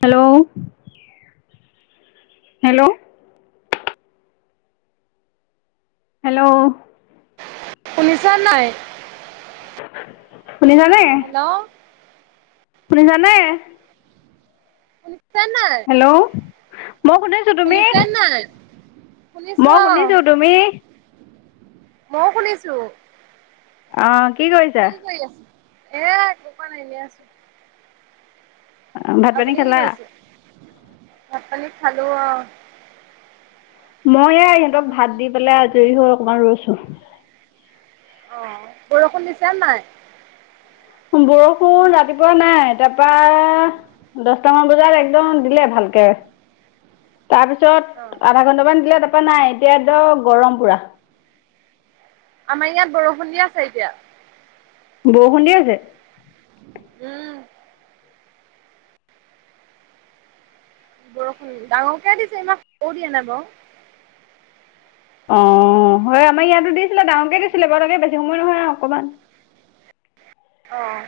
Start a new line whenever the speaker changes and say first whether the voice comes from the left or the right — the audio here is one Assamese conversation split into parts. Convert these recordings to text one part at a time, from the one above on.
left: Hello hello. হেল্ল'।
right: শুনিছা নাই।
left: শুনিছানে?
right: হেল্ল'
left: সোনিছানে?
right: শুনিছা নাই?
left: হেল্ল'? মই শুনিছোঁ। তুমি?
right: শুনিছা নাই? শুনিছো
left: মই শুনিছোঁ। তুমি?
right: মও শুনিছোঁ।
left: অ'
right: কি কৰি আছ? এ একো কৰা নাই। এনে আছোঁ।
left: অ' ভাত-পানী খালা?
right: ভাত-পানী খালোঁ আৰু।
left: মই এয়া ইহঁতক ভাত দি পেলাই আজৰি হৈ অকমান ৰৈছোঁ।
right: অ' বৰষুণ দিছেন নাই?
left: বৰষুণ ৰাতিপুৱা নাই। তাৰপৰা দশটামান বজাত একদম দিলে ভাল কে।
right: অ',
left: তাৰপিছত আধা ঘন্টামান দিলে। তাৰপৰা নাই। এতিয়া একদম গৰম পুৰা।
right: আমাৰ ইয়াত বৰষুণ দি আছে এতিয়া।
left: বৰষুণ দি আছে?
right: উম। বৰষুণ ডাঙৰকে দিছে। ইমান সৰু দিয়া নাই বাৰু।
left: অ', হয় আমাৰ ইয়াতো দিছিলে, ডাঙৰকে দিছিলে। বৰ একে বেছি সময় নহয় আৰু অকমান। [inaudible]
right: অ'।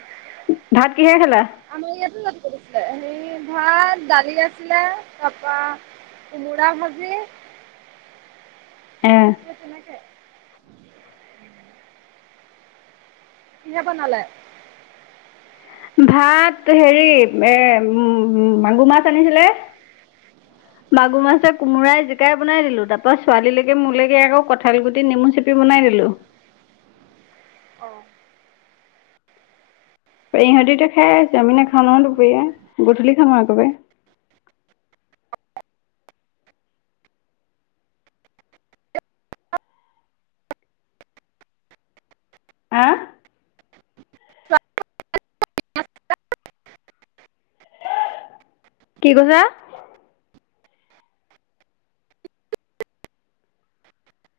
left: ভাত কিহেৰে খালা
right: আমাৰ ইয়াতো ৰাতিপুৱা দিছিলে। এই ভাত, দালি আছিলে। তাৰপৰা কোমোৰা ভাজি
left: [inaudible]
right: এ তেনেকে কিহে বনালে?
left: ভাত হেৰি এ উম মাগুৰ মাছ আনিছিলে। মাগুৰ মাছে কোমোৰাই যে কে বনাই দিলোঁ। তাৰপৰা ছোৱালীলৈকে মোৰলৈকে আকৌ কঁঠাল গুটি, নেমু চেপি বনাই দিলোঁ। [inaudible]
right: অ'।
left: ইহঁতি এতিয়া খাই আছে। আমি নাখাওঁ নহয় দুপৰীয়া। গধূলি খাম আৰু একেবাৰে। [unintelligible] অ'?
right: [unintelligible]
left: কি কৈছা?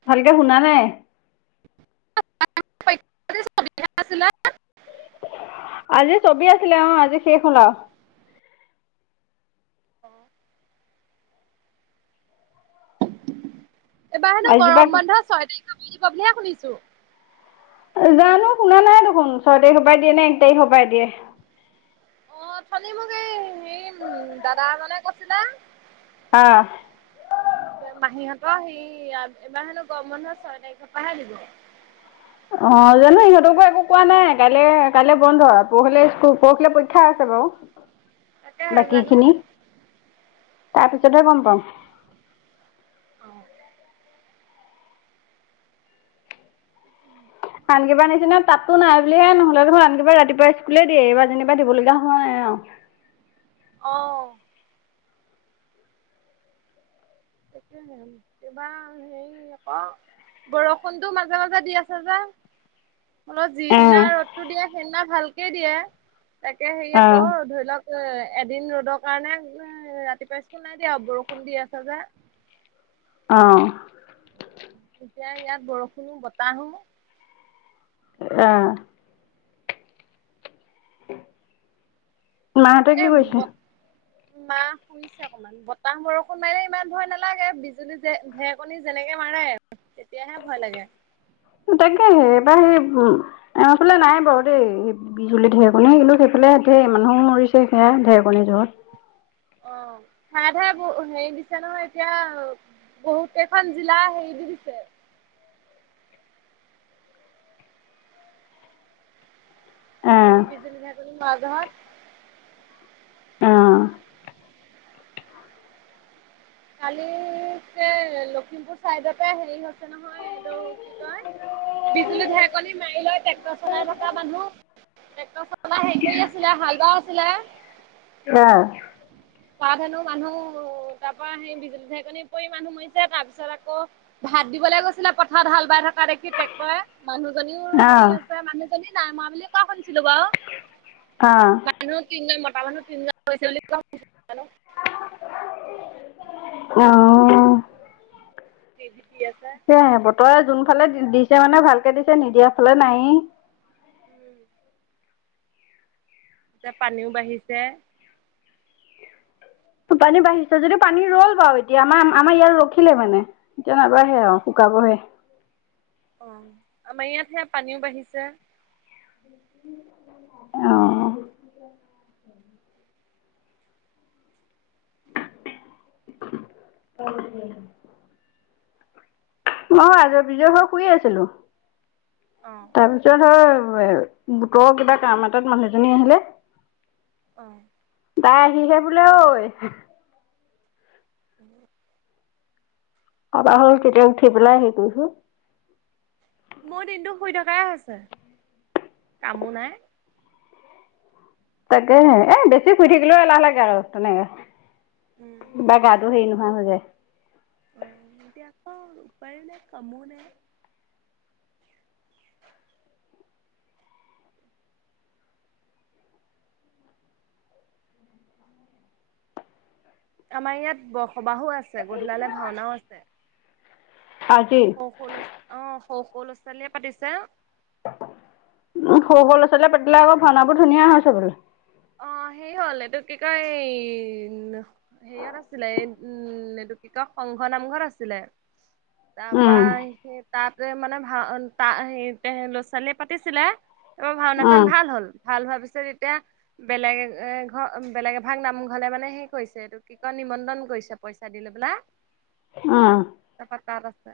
left: ভালকে শুনা নাই।
right: [unintelligible] আছিলে?
left: আজি ছবি আছিলে। অ', আজি শেষ হ'ল আৰু।
right: অ'। এইবাৰ হেনো
left: আজিপা
right: গৰম বন্ধ ছয় তাৰিখ [inaudible] ব বুলিহে শুনিছোঁ।
left: জানো? শুনা নাই দেখোন। ছয় তাৰিখৰ পৰা দিয়ে নে এক তাৰিখৰ পৰাই দিয়ে।
right: অ' অথনি মোক এই হেৰি উম দাদা এজনে কৈছিলে।
left: আহ
right: বে মাহীহঁত অ' সি এবাৰ হেনো গৰম বন্ধ ছয় তাৰিখৰ পৰাহে দিব।
left: অ' জানো, সিহঁতকো একো কোৱা নাই। কাইলে- কাইলৈ বন্ধ। পৰহিলে স্কুল- পৰহিলৈ পৰীক্ষা আছ ৰু
right: তাকেহে জানো
left: বাকীখিনি। তাৰপিছতহে গম পাম।
right: অ'।
left: আন কিবাৰ নিচিনা তাতো নাই বুলিহে নহলে যে, মই ৰাতিপুৱাই - ৰাতিপুৱাই স্কুলে দেৰি হোৱা যেনিবা দিব লগীয়া হয়। অ'।
right: অ'। তাকেহে। কিবা হেৰি আকৌ বৰষুণটো মাজে - মাজে দি আছে যে।
left: [inaudible]
right: অলপ যিদিনা
left: অ
right: ৰ'দটো দিয়ে সেইদিনা ভালকে দিয়ে তাকে হেৰি
left: অ
right: আকৌ ধৰি লওক এদিন ৰ'দৰ কাৰণে ৰাতিপুৱাই স্কুল নাই দিয়া বৰষুণ দি আছে যে
left: অ
right: এতিয়া ইয়াত বৰষুণো বতাহো
left: আহ। মাহঁতে কি কৰিছে
right: মাহ শুইছে অকনমান বতাহ বৰষুণ মাৰিলে ইমান ভয় নালাগে বিজুলী যে ধেৰেকণী যেনেকে ম তেতিয়াহে ভয় লাগে।
left: এবাৰ সেই উ আমা ফালে নাই বাৰু দেই বিজুলী ঢেৰেকণি কিন্তু সেইফালে ধেই মানুহ মৰি ছে সেয়া ঢেৰেকণি যত
right: ঠায় ঠায়ে বহু হেৰি দিছে নহয় এতিয়া বহুত কেইখন জিলা হেৰি দি দিছে। উ বি
left: অ
right: জলকীয়া জনি নাই নহয়।
left: অ
right: কালি যে লখিমপুৰ চাইডতে হেৰি হৈছে নহয় এইটো কি কয় বিজুলী ঢেৰেকণি মাৰি লয় ট্ৰেক্টৰ চলাই থকা মানুহ। ট্ৰেক্টৰ চলাই হেৰি কৰি আছিলে হালবাও আছিলে
left: আহ
right: পা ধেনো মানুহ তাৰ পৰা সেই বিজুলী ঢেৰকনি পৰি মানুহ মৰিছে তাৰ পিছত আকৌ হাত দিবলৈ গৈছিলে পথাৰত হাল বাই থকা দেখি টেক্টৰে মনুহ জনীও হেৰি
left: অ
right: হৈছে মানুহজনী নাই ময়া বুলি কোৱা শুনিছিলো বাও।
left: অ অ
right: মানুহ তিনিজন মতা মানুহ তিনিজন গৈছে বুলি কোৱা শুনিছোঁ জানো
left: আহ।
right: [unintelligible]
left: তাকে বতৰে যোন ফালে দিছে মানে ভালকে দিছে নিদিয়া ফালে নাই
right: উম এয়া পানীও বাঢ়িছে।
left: পানী বাঢ়িছে যদি পানী ৰল বাৰু এতিয়া আমাৰ আমাৰ ইয়াত ৰখিলে মানে এতিয়া নাবাঢ়ে আৰু শুকাবহে। অ
right: অ আমাৰ ইয়াত সেয়া পানীও বাঢ়িছে।
left: আহ [unintelligible] মইও আজৰি বিজৰি হৈ শুই আছিলো।
right: অ',
left: তাৰপিছত হয় গোটৰ কিবা কাম এটাত মানুহজনী আহিলে।
right: অ
left: তাই আহিলে বোলে ঐ
right: উম
left: আবা হ'ল তেতিয়া উঠি পেলাই হেৰি কৰিছোঁ
right: মোৰ দিনটো শুই থকাই হৈছে কামো নাই।
left: তাকে এ বেছি শুই থাকিলেও এলাহ লাগে আৰু তেনেকে বা গাটো হেৰি ন নে।
right: উম এতিয়া আকৌ উপায় নাই কামো নাই আমাৰ ইয়াত বসবাহো আছে গধূলালে ভাওনাও আছে।
left: আজি
right: সৌ অ সৌ সৌ ল'ৰা ছোৱালীয়ে পাতিছে।
left: সৰু উম, সৰু লৰা ছোৱালীয়ে পাতিলে আক ভাওনাবোৰ ধুনীয়া হয় চাবলে
right: অ সেই হ'ল এইটো কি কয় হেৰিয়ত আছিলে উম ক সংঘ নামঘৰত আছিলে।
left: [inaudible]
right: তাপা সেই তাতে মানে ভাও সেই ল'ৰা ছোৱালীয়ে পাতিছিলে। তাৰপৰা
left: উম
right: ভাওনাখন ভাল হল ভাল হোৱাৰ পিছত এতিয়া। বেলেগ ঘৰ বেলেগ এভাগ নামঘলে মানে হেই কৰিছে এইটো কি কয় নিমন্ত্ৰণ কৰিছে পইচা দি লৈ না
left: উম
right: তাত আছে।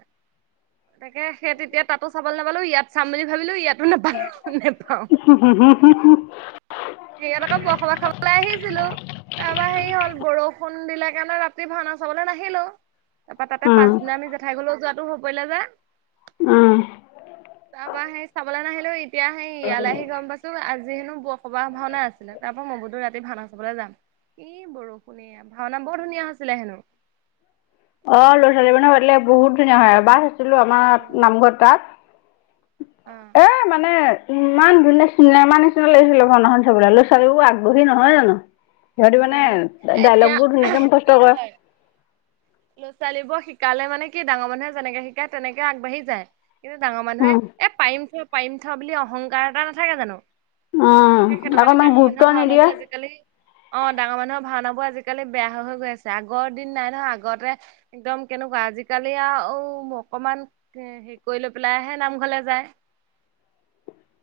right: তাকে সেই তেতিয়া তাতো চাবলে নাপালোঁ ইয়াত চাম বুলি ভাবিলো ইয়াতো নাপালো নেপাওঁ।
left: উম হুম হুম হুম হুম।
right: ইয়াত আকৌ বসলা খাবলে আহিছিলো। তাৰপৰা হেৰী হ'ল বৰষুণ দিলে কাৰণে ৰাতি ভাওনা চাবলে নাহিলো। তাপা তাতে
left: উম
right: পাছদিনা আমি জেঠাই ঘৰলৈও যোৱাটো হৈ পৰিলে যে।
left: অহ
right: তাপা সেই চাবলে নাহিলো এতিয়া সেই ইয়ালে আহি গম পাইছোঁ আজি হেনো বৰসবাহ ভাওনা আছে। ছিলে তাপা মই বোলো ৰাতি ভাওনা চাবলে যাম ই বৰষুণে ভাওনা বৰ ধুনীয়া হৈছিলে হেনো।
left: [inaudible] অ ল'ৰা ছোৱালীবোৰে পাতিলে বহুত ধুনীয়া হয়। এবা চাইছিলো আছিলো
right: অ
left: আমাৰ নামঘৰ তাত। এ মানে ইমান ধুনীয়া চিনেমা নিচিনা লাগিছিলে ভাওনাখন চাবলে। ল'ৰা ছোৱালীবোৰ আগ্ৰহী নহয় জানো। সিহঁতি
right: উম
left: মানে
right: এতিয়া
left: ডাইলগ বোৰ ধুনীয়াকে
right: কি
left: মুখস্থ কৰে৷
right: হয় ল'ৰা ছোৱালীবোৰ শিকালে মানে কি ডাঙৰ মানুহে যেনেকে শিকায় তেনেকে আগবাঢ়ি যায় কিন্তু ডাঙৰ মানুহে
left: উম
right: এ পাৰিম চ পাৰিম থোৱা বুলি অহংকাৰ এটা নাথাকে জানো।
left: উম
right: সেই সেইটো কাৰণে
left: অকণমান
right: ডাঙৰ মানুহৰ
left: গুৰুত্ব নিদিয়ে।
right: ভাওনাবোৰ আজিকালি অ', ডাঙৰ মানুহৰ ভাওনা বোৰ আজিকালি বেয়া হৈ হৈ গৈ আছে আগৰ দিন নাই নহয় আগতে একদম কেনেকুৱা আজিকালি। এতিয়া অ অকমান হেৰি কৰি লৈ পেলাই হে নামঘৰলে যায়।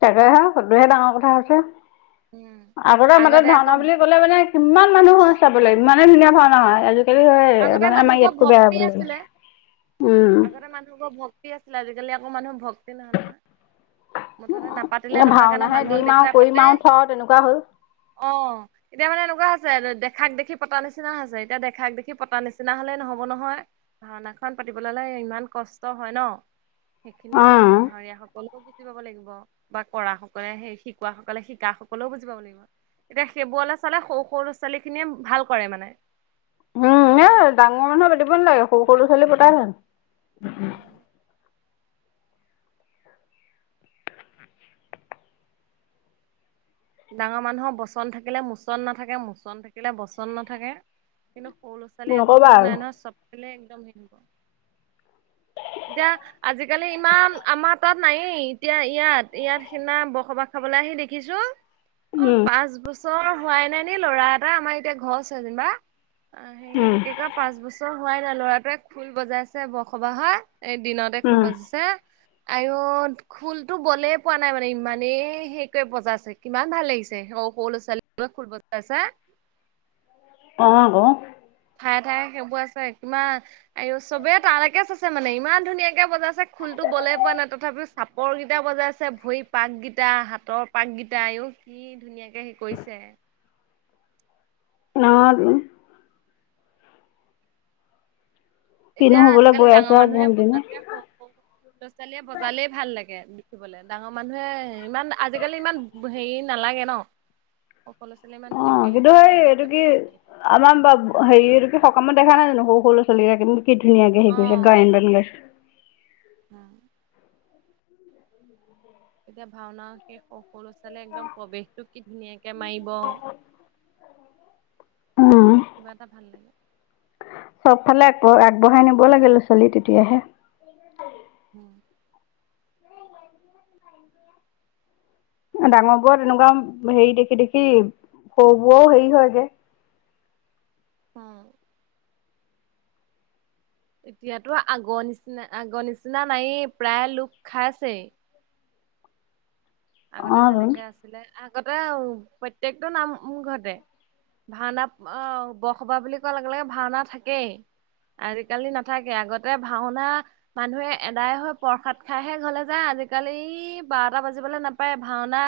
left: তাকে হে সেইটো হে ডাঙৰ কথা হৈছে।
right: উম,
left: আগতে মাতত ভাওনা
right: আকৌ
left: বুলি ক'লে
right: উম,
left: মানে কিমান মানুহ হৈ চাবলে ইমান। ধুনীয়া ভাওনা হয় আজিকালি হে
right: আগতে
left: মানে আমা
right: মানুহবোৰৰ
left: ইয়াতকৈয়ো বেয়া
right: ভক্তি
left: হ'ব ল'লে।
right: আছিলে।
left: উম।
right: আগতে মানুহবোৰৰ ভক্তি আছিলে আজিকালি আকৌ মানুহ ভক্তি নাই নহয়। মুঠতে
left: এ
right: নাপাতিলে নহয় কাৰণে
left: ভাওনাহে
right: মানুহক
left: দিম আৰু
right: দেখুৱাই
left: কৰিম
right: পাতে।
left: আৰু থ তেনেকুৱা হ'ল।
right: অঁ এতিয়া মানে এনেকুৱা হৈছে দেখাক দেখি পতা নিচিনা নিচিনা হৈছে এতিয়া দেখাক দেখি পতা নিচিনা হ'লে নহ'ব নহয়। ভাওনাখন পাতিবলৈ হ'লে ইমান কষ্ট হয় ন সেইখিনি
left: অ'।
right: ভাওৰীয়া সকলো বুজি পাব লাগিব বা কৰা সকলে সেই শিকোৱা সকলে শিকা সকলো বুজি পাব লাগিব। এতিয়া সেইবোৰলে চালে সৰু সৰু ল'ৰা ছোৱালী খিনিয়ে ভাল কৰে মানে।
left: উম
right: ডাঙৰ
left: এ
right: মানুহক
left: ডাঙৰ মানুহে পাতিব নালাগে সৰু সৰু ছোৱালীয়ে পতাই ভাল। উম' [unintelligible]
right: ডাঙৰ মানুহৰ বচন থাকিলে মুচন নাথাকে মুচন থাকিলে বচন নাথাকে। কিন্তু সৰু ল'ৰা ছোৱালী আকৌ
left: নকবা
right: সেইটো
left: আৰু।
right: নাই নহয়। চব ফালে একদম হেৰি হ'ব
left: [unintelligible]
right: এতিয়া আজিকালি ইমান আমাৰ তাত নায়েই এতিয়া ইয়াত ইয়াত সিদিনা বসবাহ খাবলে আহি দেখিছোঁ অ
left: উম
right: পাঁচ বছৰ হোৱাই নাই নি ল'ৰা এটা আমাৰ এতিয়া ঘৰ চ যেনিবা৷ অ
left: উম
right: সেইটো কি কয় পাঁচ বছৰ হোৱাই নাই ল'ৰাটোৱে খুল বজাইছে বসবাহত এই দিনতে খোল
left: উম
right: বাজিছে। আইও খুলতো বলে পোৱা নাই মানে ইমানেই হেৰিকৈ বজাইছে। কিমান ভাল লাগিছে সৰু সৰু ল'ৰা- ছোৱালী বোৰে খোল বজাইছে
left: অ আকৌ।
right: ঠায়ে ঠায়ে সেইবোৰ আছে কিমান আৰু চবেই তালৈকে চাইছে মানে ইমান ধুনীয়াকে বজাইছে খোল তোক বলে পোৱা নাই তথাপিও চাপৰ কেইটা বজাইছে। ভৰি পাককেইটা হাতৰ পাককিটা আইও। যি ধুনীয়াকে হেই কৰিছে।
left: অ তু কিনো
right: এতিয়া
left: হ'বলৈ
right: আজিকালি
left: গৈ আছে
right: ডাঙৰ
left: আৰু
right: মানুহে
left: দিনক দিনে।
right: বজাতকে সৰু সৰু ল'ৰা ছোৱালীয়ে বজালেই ভাল লাগে। দেখিবলে ডাঙৰ মানুহে ইমান আজিকালি ইমান হেৰী নালাগে ন। সৰু ল'ৰা ছোৱালীয়ে ইমান
left: অ
right: ধুনীয়াকে হেৰি
left: কিন্তু
right: কৰে
left: সেই
right: সিহঁতকে
left: এইটো কি
right: ভাল লাগে
left: আমাৰ হেৰী এইটো কি সকামত দেখা নাই জানো সৰু সৰু ল'ৰা-ছোৱালী কি ধুনীয়াকে হেৰি কৰিছে গায়েন বায়েন গাইছে।
right: উম' এতিয়া ভাওনা সেই সৰু ছোৱালে একদম প্ৰৱেশটো কি ধুনীয়াকে এ মাইব
left: উম,
right: কিবা এটা ভাল লাগে৷
left: চবফালে আগ আগবঢ়াই নিব লাগেল চলি তেতিয়াহে ডাঙৰ বোৰ তেনেকুৱা হেৰি দেখি দেখি সৰু বোৰও হেৰি হয়গে।
right: উম। এতিয়াতো আগৰ নিচিনা আগৰ নিচিনা নায়েই প্ৰায় লোক খাইছেই আগতে
left: অ' তোন
right: যেনেকে আছিলে আগতে প্ৰত্যেকটো নামঘৰতে। ভাওনা আহ বসবাহ বুলি কোৱাৰ লগে লগে ভাওনা থাকেই। আজি কালি নাথাকে আগতে ভাওনা মানুহে এদায় হৈ প্ৰসাদ খাইহে ঘৰলে যায়। আজিকালি বাৰটা বাজিবলৈ নাপায় ভাওনা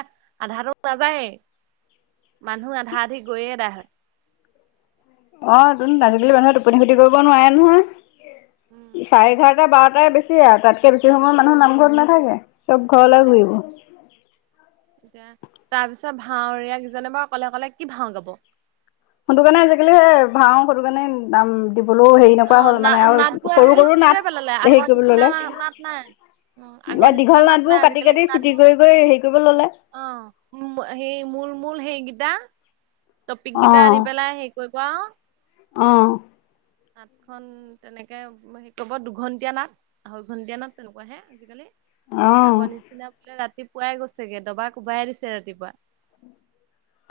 right: আধাটো নাযায়েই মানুহ আধা আধি গৈয়ে এদাই হয়।
left: অ তোন আজিকালি মানুহে টোপনি খতি কৰিব নোৱাৰে
right: উম,
left: নহয়। চাৰে এঘাৰটা বাৰ- তাই বেছি আৰু তা'ত কে বেছি সময়ৰ মানুহ নামঘৰত নাথাকে। চব ঘৰলৈ ঘূৰিব।
right: তাকে তাৰ পিছত ভাৱৰীয়াই কিজনে বাৰু অকলে অকলে কি ভাওঁ ল'ব।
left: সটো কাৰণে আজিকালি সে ভাও সটো কাৰণে নাম- দিবলৈও হেৰি নকৰা
right: অ
left: হ'ল
right: না
left: মানে আৰু
right: নাটবোৰ
left: সৰু
right: আজিকালি
left: সৰু
right: ছুটি
left: নাট
right: কৰি পেলালে
left: হেৰি
right: আগৰ
left: কৰিব ল'লে।
right: নিচিনা নাট নাই। উম, আগৰ নিচিনা
left: দীঘল
right: নাট
left: নাটবোৰ
right: নাই
left: কাটি-কাটি চুটি কৰি-কৰি হেৰি কৰিব ললে৷
right: অঁ হেই মূল মূল হেই দা টপিক কেইটা আনি
left: অ'
right: পেলাই হেৰি কৰিব আউ। নাটখন তেনেকে কব গ'লে দুঘন্টীয়া নাট দুঘন্টীয়া নাট তেনেকুৱাহে আজিকালি।
left: অ' অ'।
right: আগৰ নিচিনা বোলে ৰাতি- পুৱাই গৈছে গে দবা কোবাই দিছে ৰাতিপুৱা।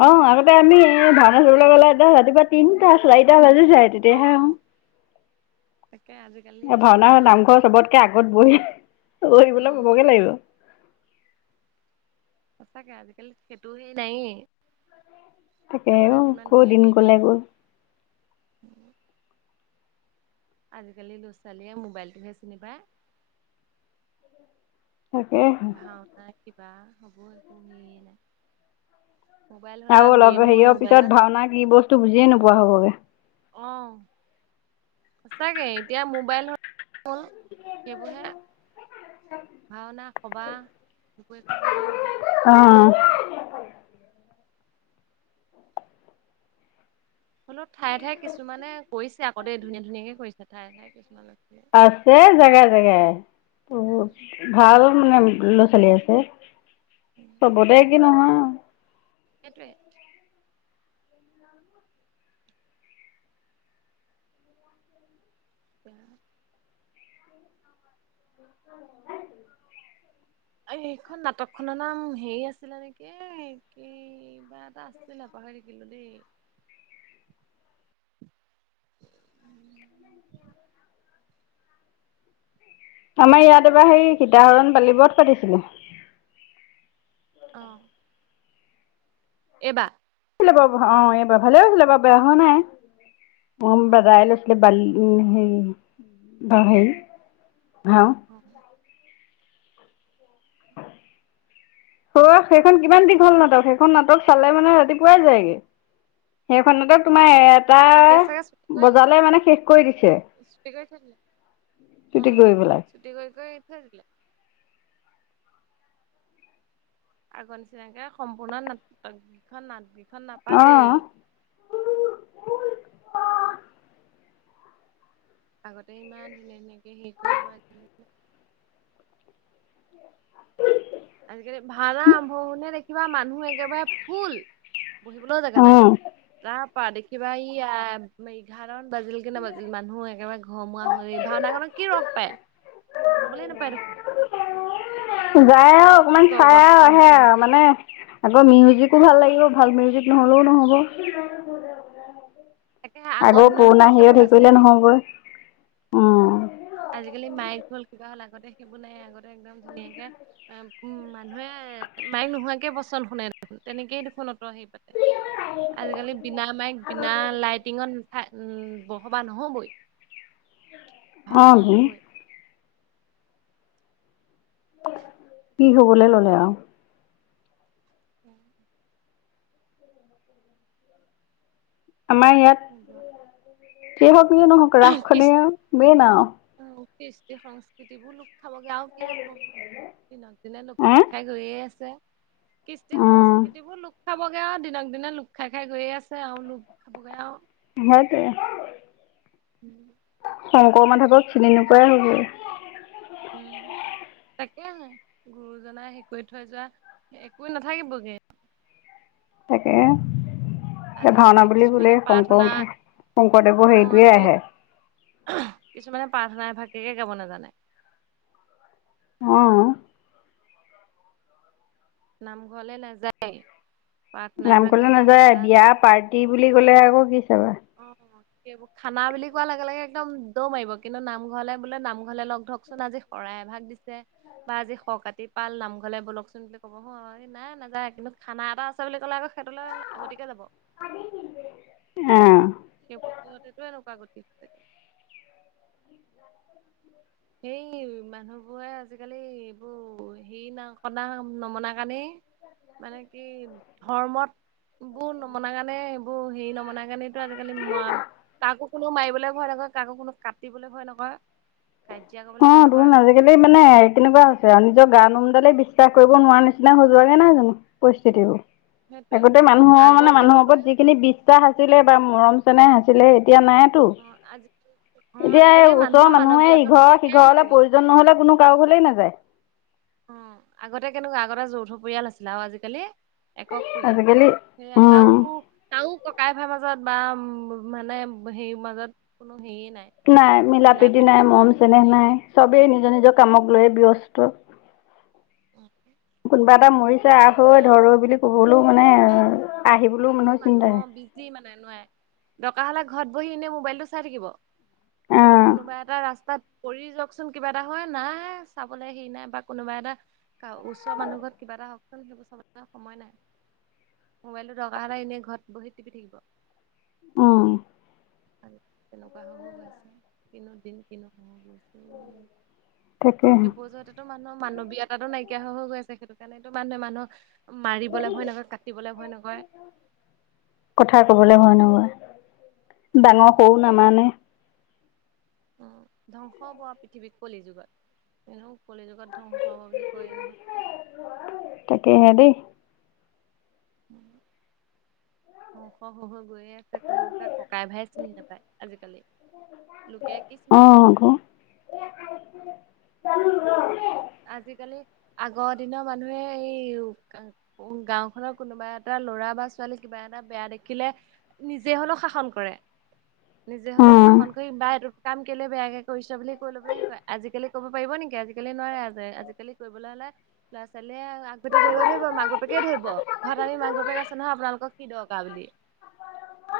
left: অঁ আগতে আমি ভাওনা চাবলৈ গ'লে একদম ৰাতিপুৱা তিনটা চাৰিটা বাজে যায় তেতিয়াহে অঁ
right: অ' তাকে আজিকালি
left: এ ভাওনা
right: তেনেকুৱা নাই
left: নামঘৰ চবতকে আগত বহি বহিবলৈ
right: উম,
left: পাবগে লাগিব।
right: সঁচাকে আজিকালি সেইটো সেই নাই।
left: তাকে ও ক দিন কলে গ'ল। [inaudible]
right: আজিকালি ল'ৰা ছোৱালীয়ে মোবাইলটোহে চিনি পায়।
left: তাকে
right: ভাওনা কিবা হ'ব একোয়েই নাই। মোবাইল হ'ল
left: আৰু অলপ
right: গেম হ'ল
left: হেৰিয়ৰ পিছত
right: মোবাইলত
left: ভাওনা কি বস্তু বুজিয়ে নোপোৱা হ'বগে।
right: অ
left: [inaudible]
right: সঁচাকে এতিয়া মোবাইল হ'ল সেইবোৰহে। ভাওনা কবা একো একো বুজিয়ে নাপায়।
left: [unintelligible]
right: হলেও ঠায়ে ঠায়ে কিছুমানে কৰিছে আগতে ধুনীয়া ধুনীয়াকে কৰিছে ঠায়ে ঠায়ে কিছুমানে।
left: আছে জেগাই জেগাই ব ভাল- মানে ল'ৰা- ছোৱালী আছে চবতে কি নহয়।
right: সেইটোৱে। [inaudible]
left: [unintelligible]
right: এইখন নাটক খনৰ নাম হেৰি আছিলে নেকি কিবা এটা আছিলে পাহৰি থাকিলোঁ দেই।
left: [inaudible] আমাৰ ইয়াত এবাৰ সেই সীতাহৰণ বালি বত পাতিছিলো।
right: অঁ এইবা
left: হৈছিলে বা ভা অঁ এইবাৰ ভালে হৈছিলে বাৰু বেয়া হোৱা নাই ভোম
right: অ
left: দাদাই লৈছিলে বালি উম হেই বাহেই
right: অ
left: [inaudible] অ সেইখন কিমান দীঘল নাটক সেইখন নাটক চালে মানে ৰাতিপুৱাই যায় গে। সেইখন নাটত তোমাৰ এ
right: এতিয়া
left: এটাহ
right: চাগে ছুটি কৰি
left: বজালে মানে শেষ কৰি দিছে৷
right: ছুটি কৰি থৈ দিলে
left: টুটি গৈ পেলাই।
right: সেইদিকি [unintelligible] আগ চিনাকে সম্পূৰ্ণ নাট [unintelligible] নাট খন নাপাতেই
left: অ',
right: আগতে ইমান ধুনীয়া ধুনীয়াকে হেৰি কৰিব আজিলে [unintelligible]
left: [unintelligible]
right: আজিকালি ভাওনা আৰম্ভ হওঁতে দেখিবা মানুহ একেবাৰে ফুল বহিবলৈও জেগা নাই
left: অ',
right: তাৰ পৰা দেখিবা এঘাৰটা বাজিল কি নাবাজিল মানুহ একেবাৰে ঘৰমুৱা হৈ ভাওনাখনত কি ৰস পায় খাবলে নাপায় দেখোন।
left: যায় আৰু
right: কি
left: অকমান
right: বুজি পাব
left: চাই
right: বাৰু
left: আৰু
right: সেইখন
left: আহে
right: ভাওনা
left: আৰু
right: চাই
left: মানে আকৌ মিউজিক তোৰ ভাল লাগিব ভাল মিউজিক নহ'লেও নহ'ব।
right: তাকে
left: আগৰ
right: দিনত
left: পুৰণা
right: দেখোন সেইবোৰ
left: হিৰত হেৰি কৰিলে
right: নাছিলেই
left: নহবই উম
right: আজিকালি মাইক হল কিবা হ'ল আগতে সেইবোৰ নাই আগতে একদম ধুনীয়াকে এ উম মানুহে মায়ক নোহোৱাকে বচন্দ শুনে দেখোন তেনেকেই দেখোন সেই পাতে, আজিকালি বিনা মাইক বিনা লাইটিঙত- উম বৰ সবা নহবই ভাওনা
left: অ',
right: নহবই।
left: কি হবলৈ ল'লে আৰু
right: উম
left: আমাৰ ইয়াত যি হওক যিয়েই নহওক ৰাস খনেই আও মেন আও৷
right: কৃষ্টি সংস্কৃতি বোৰ লোক খাবগে আৰু কি হব দিনক দিনে লোক
left: হে
right: খাই খাই গৈয়ে আছে কৃষ্টি
left: উম
right: সংস্কৃতি বোৰ লোক। খাবগে আও দিনক দিনে লোক খাই খাই গৈয়ে আছে আও লোক খাবগে আও।
left: সেইটোৱে
right: উম
left: শংকৰ মাধৱক চিনি নোপোৱাই হ' গৈ
right: উম। তাকেহে গুৰুজনাই হেই কৰি থৈ যোৱা একো নাথাকিবগে৷
left: তাকে এই ভাওনা
right: আজিকালি
left: বুলি কলে
right: কিছুমানে প্ৰাৰ্থনা
left: শংকৰ শংকৰদেৱৰ
right: অ
left: সেইটোৱে
right: আজিকালি
left: আহে৷
right: কিছুমানে প্ৰাৰ্থনাই এভাকেকে গাব নাজানে।
left: অ
right: নামঘৰলৈ নাযায়ে।
left: নাম কলে নাযায় বিয়া, পাৰ্টি বুলি ক'লে আকৌ কি চাবা।
right: অ সেইবোৰ খানা বুলি কোৱাৰ লগে লগে একদম দৌৰ মাৰিব কিন্তু নামঘৰলে বোলে নামঘৰলে লগ ধৰকচোন আজি শৰাই এভাগ দিছে। বা আজি শ কতি পাল নামঘলে বলকচোন বুলি ক'ব হ এই নাই নাযায় কিন্তু খানা এটা আছে বুলি ক'লে আকৌ এখেতলে আগতিয়াকে যাব।
left: অহ।
right: সেই বধতটো এনেকুৱা গতি থ যায় [unintelligible] হেই মানুহবোৰে আজিকালি এইবোৰ হেই না কনা নমনা কাৰণেই। মানে কি ধৰ্মত বোৰ নমনা কাৰণে এইবোৰ হেৰি নমনা কাৰণেই আজিকালি মআ কাকো কোনো মাৰিবলৈ ভয় নকয়, কাকো কোনো কাটিবলৈ ভয় নকয়।
left: অ তোন আজিকালি মানে কেনেকুৱা হৈছে আ নিজৰ গা লোমডালে বিশ্বাস কৰিব নোৱাৰা নিচিনা হৈ যোৱাগে নহয় জানো! পৰিস্থিতিবোৰ
right: সেইটোৱে
left: আগতে মানুহৰ মানে
right: আগৰ
left: মানুহৰ
right: কেনেকুৱা
left: ওপৰত যিখিনি বিশ্বাস আছিলে মৰম চেনেহ আছিলে এতিয়া নাইতো
right: অ আজি অ আজিকালি মানুহৰ মানৱীয়তা নাই।
left: সি ঘৰলে প্ৰয়োজন নহলে কোনো কাৰো ঘলে নাযায়৷
right: অ আগতে কেনেকুৱা আগতে যৌথ পৰিয়াল আছিলে আৰু আজিকালি একক পৰিয়াল
left: আজিকালি
right: সে
left: উম।
right: তাও তাও ককাই ভাই বা উ মানে সেই মাজত কোনো
left: নাই মিলা প্ৰীতি নাই মৰম চেনেহ নাই চবেই নিজৰ নিজ নিজৰ কামক লৈয়ে ব্যস্ত
right: উম,
left: কোনোবা এটা মৰিছে আহ হৈ
right: এতিয়া
left: ধৰ ধৰ বুলি কবলৈও মানে আহিবলৈও মানুহ চিন্তা হে
right: বিজী মানে নোৱাৰে দকা ঘৰত বহি এনে মোবাইল টো চাই থাকিব কিন্তু
left: অহ,
right: কোনোবাই এটা ৰাস্তাত কৰি যাওকচোন কিবা এটা হয় নাই চাবলৈ হেৰি নাই বা কোনোবা এটা ওচৰ মানুহ ঘৰত কিবা এটা হওকচোন সেইবোৰ চাবলে তাৰ সময় নাই মোবাইলটো দৰকাৰ হ'লে এনেই ঘৰত বহি টিপি থাকিব৷
left: উম
right: হয় তেনেকুৱা [unintelligible] আছে কিনো দিন কিনো সহ গৈছো
left: তাকেহে
right: সেইবোৰ জোৱাতেতো মানুহৰ মানৱীয় [unintelligible] তাতো নাইকিয়া হৈ-হৈ গৈ আছে সেইটো কাৰণেত মানুহে মানুহ মাৰিবলৈ ভয় নকৰে কাটিবলে ভয় নকৰে
left: কথা কবলে ভয় নকৰে। ডাঙৰ সৰু নামানে
right: উম ধ্বংস হ'ব আও পৃথিৱীত কলি যুগত৷ এনেও কলি যুগত ধ্বংস হব বুলি কৱ নহয়৷
left: তাকে হে দেই। [unintelligible]
right: ধ্বংস হয় হয় গৈয়ে আছে কোনোকে ককাই ভাই চিনি নাপায় আজিকালি লোকে কি
left: অ
right: চিনি পাব৷
left: আকৌ [unintelligible]
right: আজিকালি আগৰ দিনৰ মানুহে এই ই গাওঁখনৰ কোনোবা এটা ল'ৰা বা ছোৱালী কিবা এটা বেয়া দেখিলে নিজে হলেও শাসন কৰে৷
left: [unintelligible]
right: নিজে
left: অ।
right: হলেও শাসন কৰি বা এইটো কাম কেলে বেয়াকে কৰিছ বুলি কৈ লৈ পেলাই সেই কয়। আজিকালি ক'ব পাৰিব নেকি আজিকালি নোৱাৰে। আজি আজিকালি কৰিবলৈ হলে ল'ৰা ছোৱালীয়ে আগভেটি ধৰিব ধৰিব মাক বাপেকে ধৰিব ঘৰত আনি মাক বাপে আ নহয় আপোনালোকক কি দৰকা বুলি।
left: [unintelligible]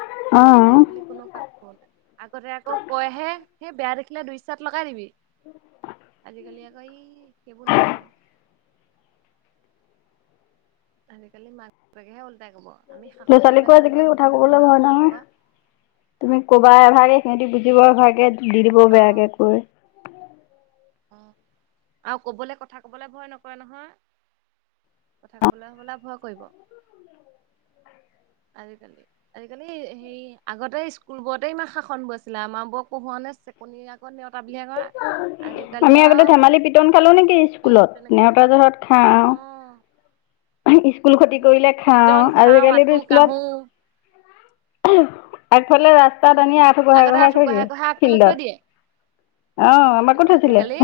right: আজিকালি কোনো কাক কৱ [unintelligible] আগতে আকৌ কয়হে সেই বেয়া দেখিলে দুই চাত লগাই দিবি আজিকালি আকৌ ই সেইবোৰ নহব আজিকালি মাক বাপেকেহে ওলটাই কব আমি
left: ল'ৰা
right: শাসন
left: ছোৱালীকো
right: কৰিবলৈ ঘৰত
left: আজিকালি
right: মাক
left: কথা
right: বাপেক আছোঁ
left: কবলৈ
right: নহয়
left: ভয়
right: আপোনালোকৰ
left: তুমি কবা
right: উম
left: এভাগে সিহঁতি বুজিব এভাগে দি দিব
right: অ
left: বেয়াকে কৈ
right: অ আৰু কবলে কথা কবলৈ ভয় নকৰে নহয় কথা কবলৈ হ'বলা ভয় কৰিব! আজিকালি আজিকালি হেৰি আগতে স্কুল বোৱতেই ইমান শাসন বোৰ আছিলে, আমাৰ বোৰক পঢ়োৱা না- চেকনিয়ে আকৌ নেওতা বুলিয়ে কৈ।
left: আমি আগতে ধেমালি পিটন খালো নেকি
right: সেই
left: স্কুলত,
right: তেনেকে
left: নেওতা জহত খাওঁ।
right: অ
left: স্কুল ক্ষতি কৰিলে
right: পিটন
left: খাওঁ,
right: খাওঁ আঁঠু
left: আজিকালিতো
right: কাঢ়ো
left: স্কুলত আগফালে ৰাস্তাত
right: উম
left: আনি আঁঠু
right: আগতে
left: কঢ়াই-কঢ়াই
right: আঁঠু
left: থৈ
right: কঢ়াই
left: দিয়ে
right: কঢ়াই আগফালে থৈ দিয়ে
left: ফিল্ডত৷ অ'
right: কিন্তু
left: আমাকো থৈছিলে।
right: আজিকালি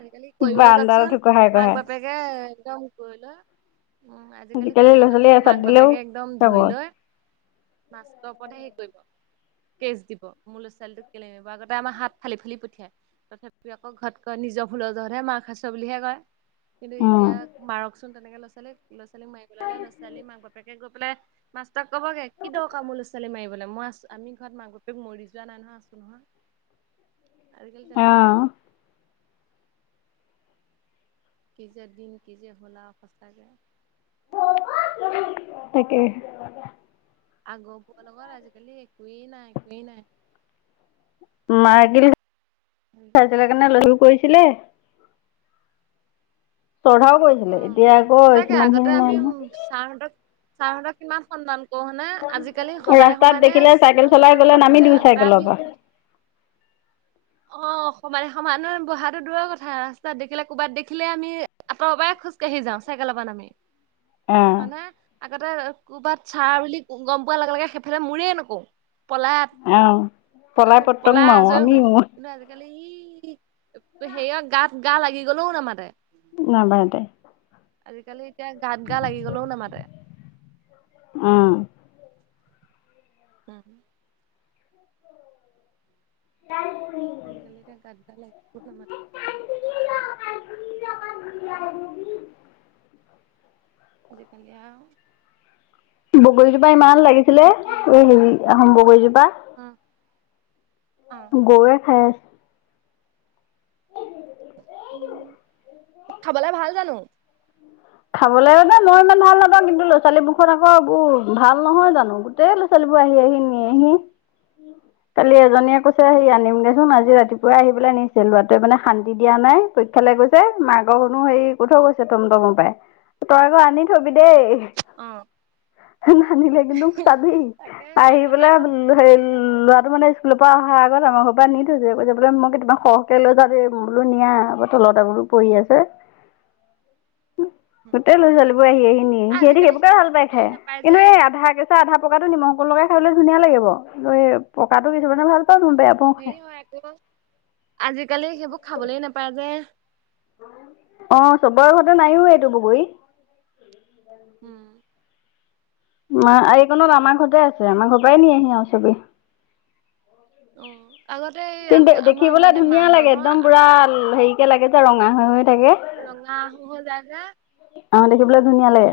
right: আজিকালি কৰিবলৈ
left: বাৰান্দাত আঁঠু
right: যাওকচোন
left: কঢ়াই
right: মাক
left: কঢ়াই।
right: বাপেকে এ একদম ধৰি লয়। উম। আজিকালি
left: ল'ৰা
right: কৰিবলৈ
left: ছোৱালী
right: যাওকচোন
left: এচাত
right: মাক
left: দিলেও
right: বাপেকে একদম ধৰি
left: চাগৰ
right: লয়, মাষ্টাৰৰ ওপৰতহে হেৰি [unintelligible] কেচ দিব, মোৰ ল'ৰা ছোৱালীটোক কেলে, আগতে আমাৰ হাত ফালি ফালি পঠিয়াই। তথাপিও আক ঘৰত কয় নিজৰ ভুলৰ জহতহে মাৰ খাইচ বুলিহে কয়। কিন্তু
left: উম
right: এতিয়া মাৰকচোন তেনেকে ল'ৰা ছোৱালীক, লৰা ছোৱালীক মাৰিবলৈ ল'লে ল'ৰা ছোৱালীৰ মাক বাপেকে গৈ পেলাই মাষ্টৰক কবগে কি দৰকাৰ মোৰ লৰা ছোৱালী মাৰিবলে, মই আছো আমি ঘৰত মাক বাপেক মৰি যোৱা নাই নহয় আছো নহয়। আজিকালি তেনেকুৱাহে।
left: অহ।
right: কি যে দিন কি যে হ'ল আৰু সঁচাকে।
left: তাকে।
right: আগৰ বোৰৰ লগত আজিকালি একোৱেই নাই, একোৱেই নাই।
left: [unintelligible] [unintelligible]
right: আজিকালি
left: শ্ৰদ্ধাও কৰিছিলে
right: অ',
left: এতিয়া আকৌ
right: সঁচাকে
left: সিমান খিনি নাই নহয়।
right: ছাৰ হতক কিমান সন্মান [unintelligible] আজিকালি সমানে
left: ৰাস্তাত
right: সমানে
left: দেখিলে চাইকেল চলাই
right: মাষ্টৰৰ
left: গ'লে
right: লগত
left: নামি
right: বহে।
left: দিওঁ
right: আগতে
left: চাইকেলৰ
right: আমি
left: পৰা [inaudible]
right: অ' সমানে সমানৰ বহাতো দূৰৰ কথা, ৰাস্তাত দেখিলে কুবাত দেখিলে আমি আঁতৰৰ পৰাই খোজ কাঢ়ি যাওঁ চাইকেলৰ পৰা নামি।
left: অঁ
right: হয় নে? আগতে ক'বাত ছাৰ‌ বুলি গম পোৱা লগে লগে সেইফালে মূৰে‌ নকও। পলাত
left: অঁ পলাই
right: আৰু
left: পতং
right: পলাই
left: মাৰোঁ
right: আজৰি
left: আমি
right: হও। আজিকালি ই হেৰিয়ত গাত গা লাগি গলেও নামাতে।
left: নামাতে।
right: আজিকালি এতিয়া গাত গা লাগি গলেও নামাতে।
left: অ'।
right: উম।
left: [inaudible]
right: আজিকালি এতিয়া গাত গা লাগিবও নামাতে।
left: [unintelligible]
right: আজিকালি আও
left: বগৰীজোপা ইমান লাগিছিলে, এই হেৰি আহোম বগৰীজোপা।
right: [unintelligible]
left: গৰুৱে খাই আছে।
right: খাবলে ভাল জানো?
left: খাবলে মানে মই ইমান ভাল নাপাওঁ কিন্তু ল'ৰা ছোৱালী মুখত আকৌ এইবোৰ ভাল নহয় জানো গোটেই ল‌ ছোৱালী আহি আহি নিয়েহি কালি এজনীয়ে কৈছে আহি আনিম। দে চোন আজি
right: অ',
left: ৰাতিপুৱাই আহি পেলাই নি ছে লৰাটোৱে মানে শান্তি দিয়া নাই পৰীক্ষালৈ গৈছে, মাকক হেনো হেৰি কৈ থৈ গৈছে [unintelligible] তই আকৌ আনি থবি দেই।
right: অ',
left: নানিলে কিন্তু চাবি
right: তাকে
left: আহি
right: আগতে
left: পেলাই
right: আকৌ
left: হে ল
right: হেৰি নহয়
left: -ল'ৰাটো মানে স্কুলৰ পৰা অহা আগত আমাৰ ঘৰ পৰা নি থৈছে কৈছে বোলে মই কেইটামান সৰহকে লৈ যাও দেই, বোলো নিয়া, তলত [unintelligible] পৰি আছে। [inaudible] গোটেই লৰা ছোৱালীবোৰে আহি আহি নিয়েহি। সিহঁতি
right: আজিকালি
left: সেইবোৰকে
right: সেইবোৰ
left: ভাল পাই
right: খাবলে
left: খায়।
right: নাপায় যে
left: কিন্তু এই আধা কেঁচা আধা পঁকাটো নিমখ [unintelligible] লগাই খাবলৈ ধুনীয়া লাগিব [unintelligible] পকাটো কিছুমানে ভাল পাওঁ মই বেয়া পাওঁ খাই
right: হেৰি হয় [unintelligible] আজিকালি সেইবোৰ খাবলে নেপায় যে।
left: অ' চবৰ ঘৰতে নাইও এইটো বগৰী।
right: উম
left: মা
right: তাকে
left: আৰু এইকনত আমাৰ ঘৰতে আছে, আমাৰ ঘৰৰ পৰাই নিয়েহি আৰু চবে।
right: অ'। আগতে এই
left: কিন্তু
right: আমি আমাৰ
left: দেখিবলে
right: মানে
left: ধুনীয়া
right: মাহঁতৰ
left: লাগে,
right: ঘৰ
left: একদম পুৰা হেৰি কে লাগে যে ৰঙা হৈ হৈ। থাকে
right: ৰঙা আঁহো হৈ যায় যে।
left: অঁ দেখিবলৈ ধুনীয়া লাগে।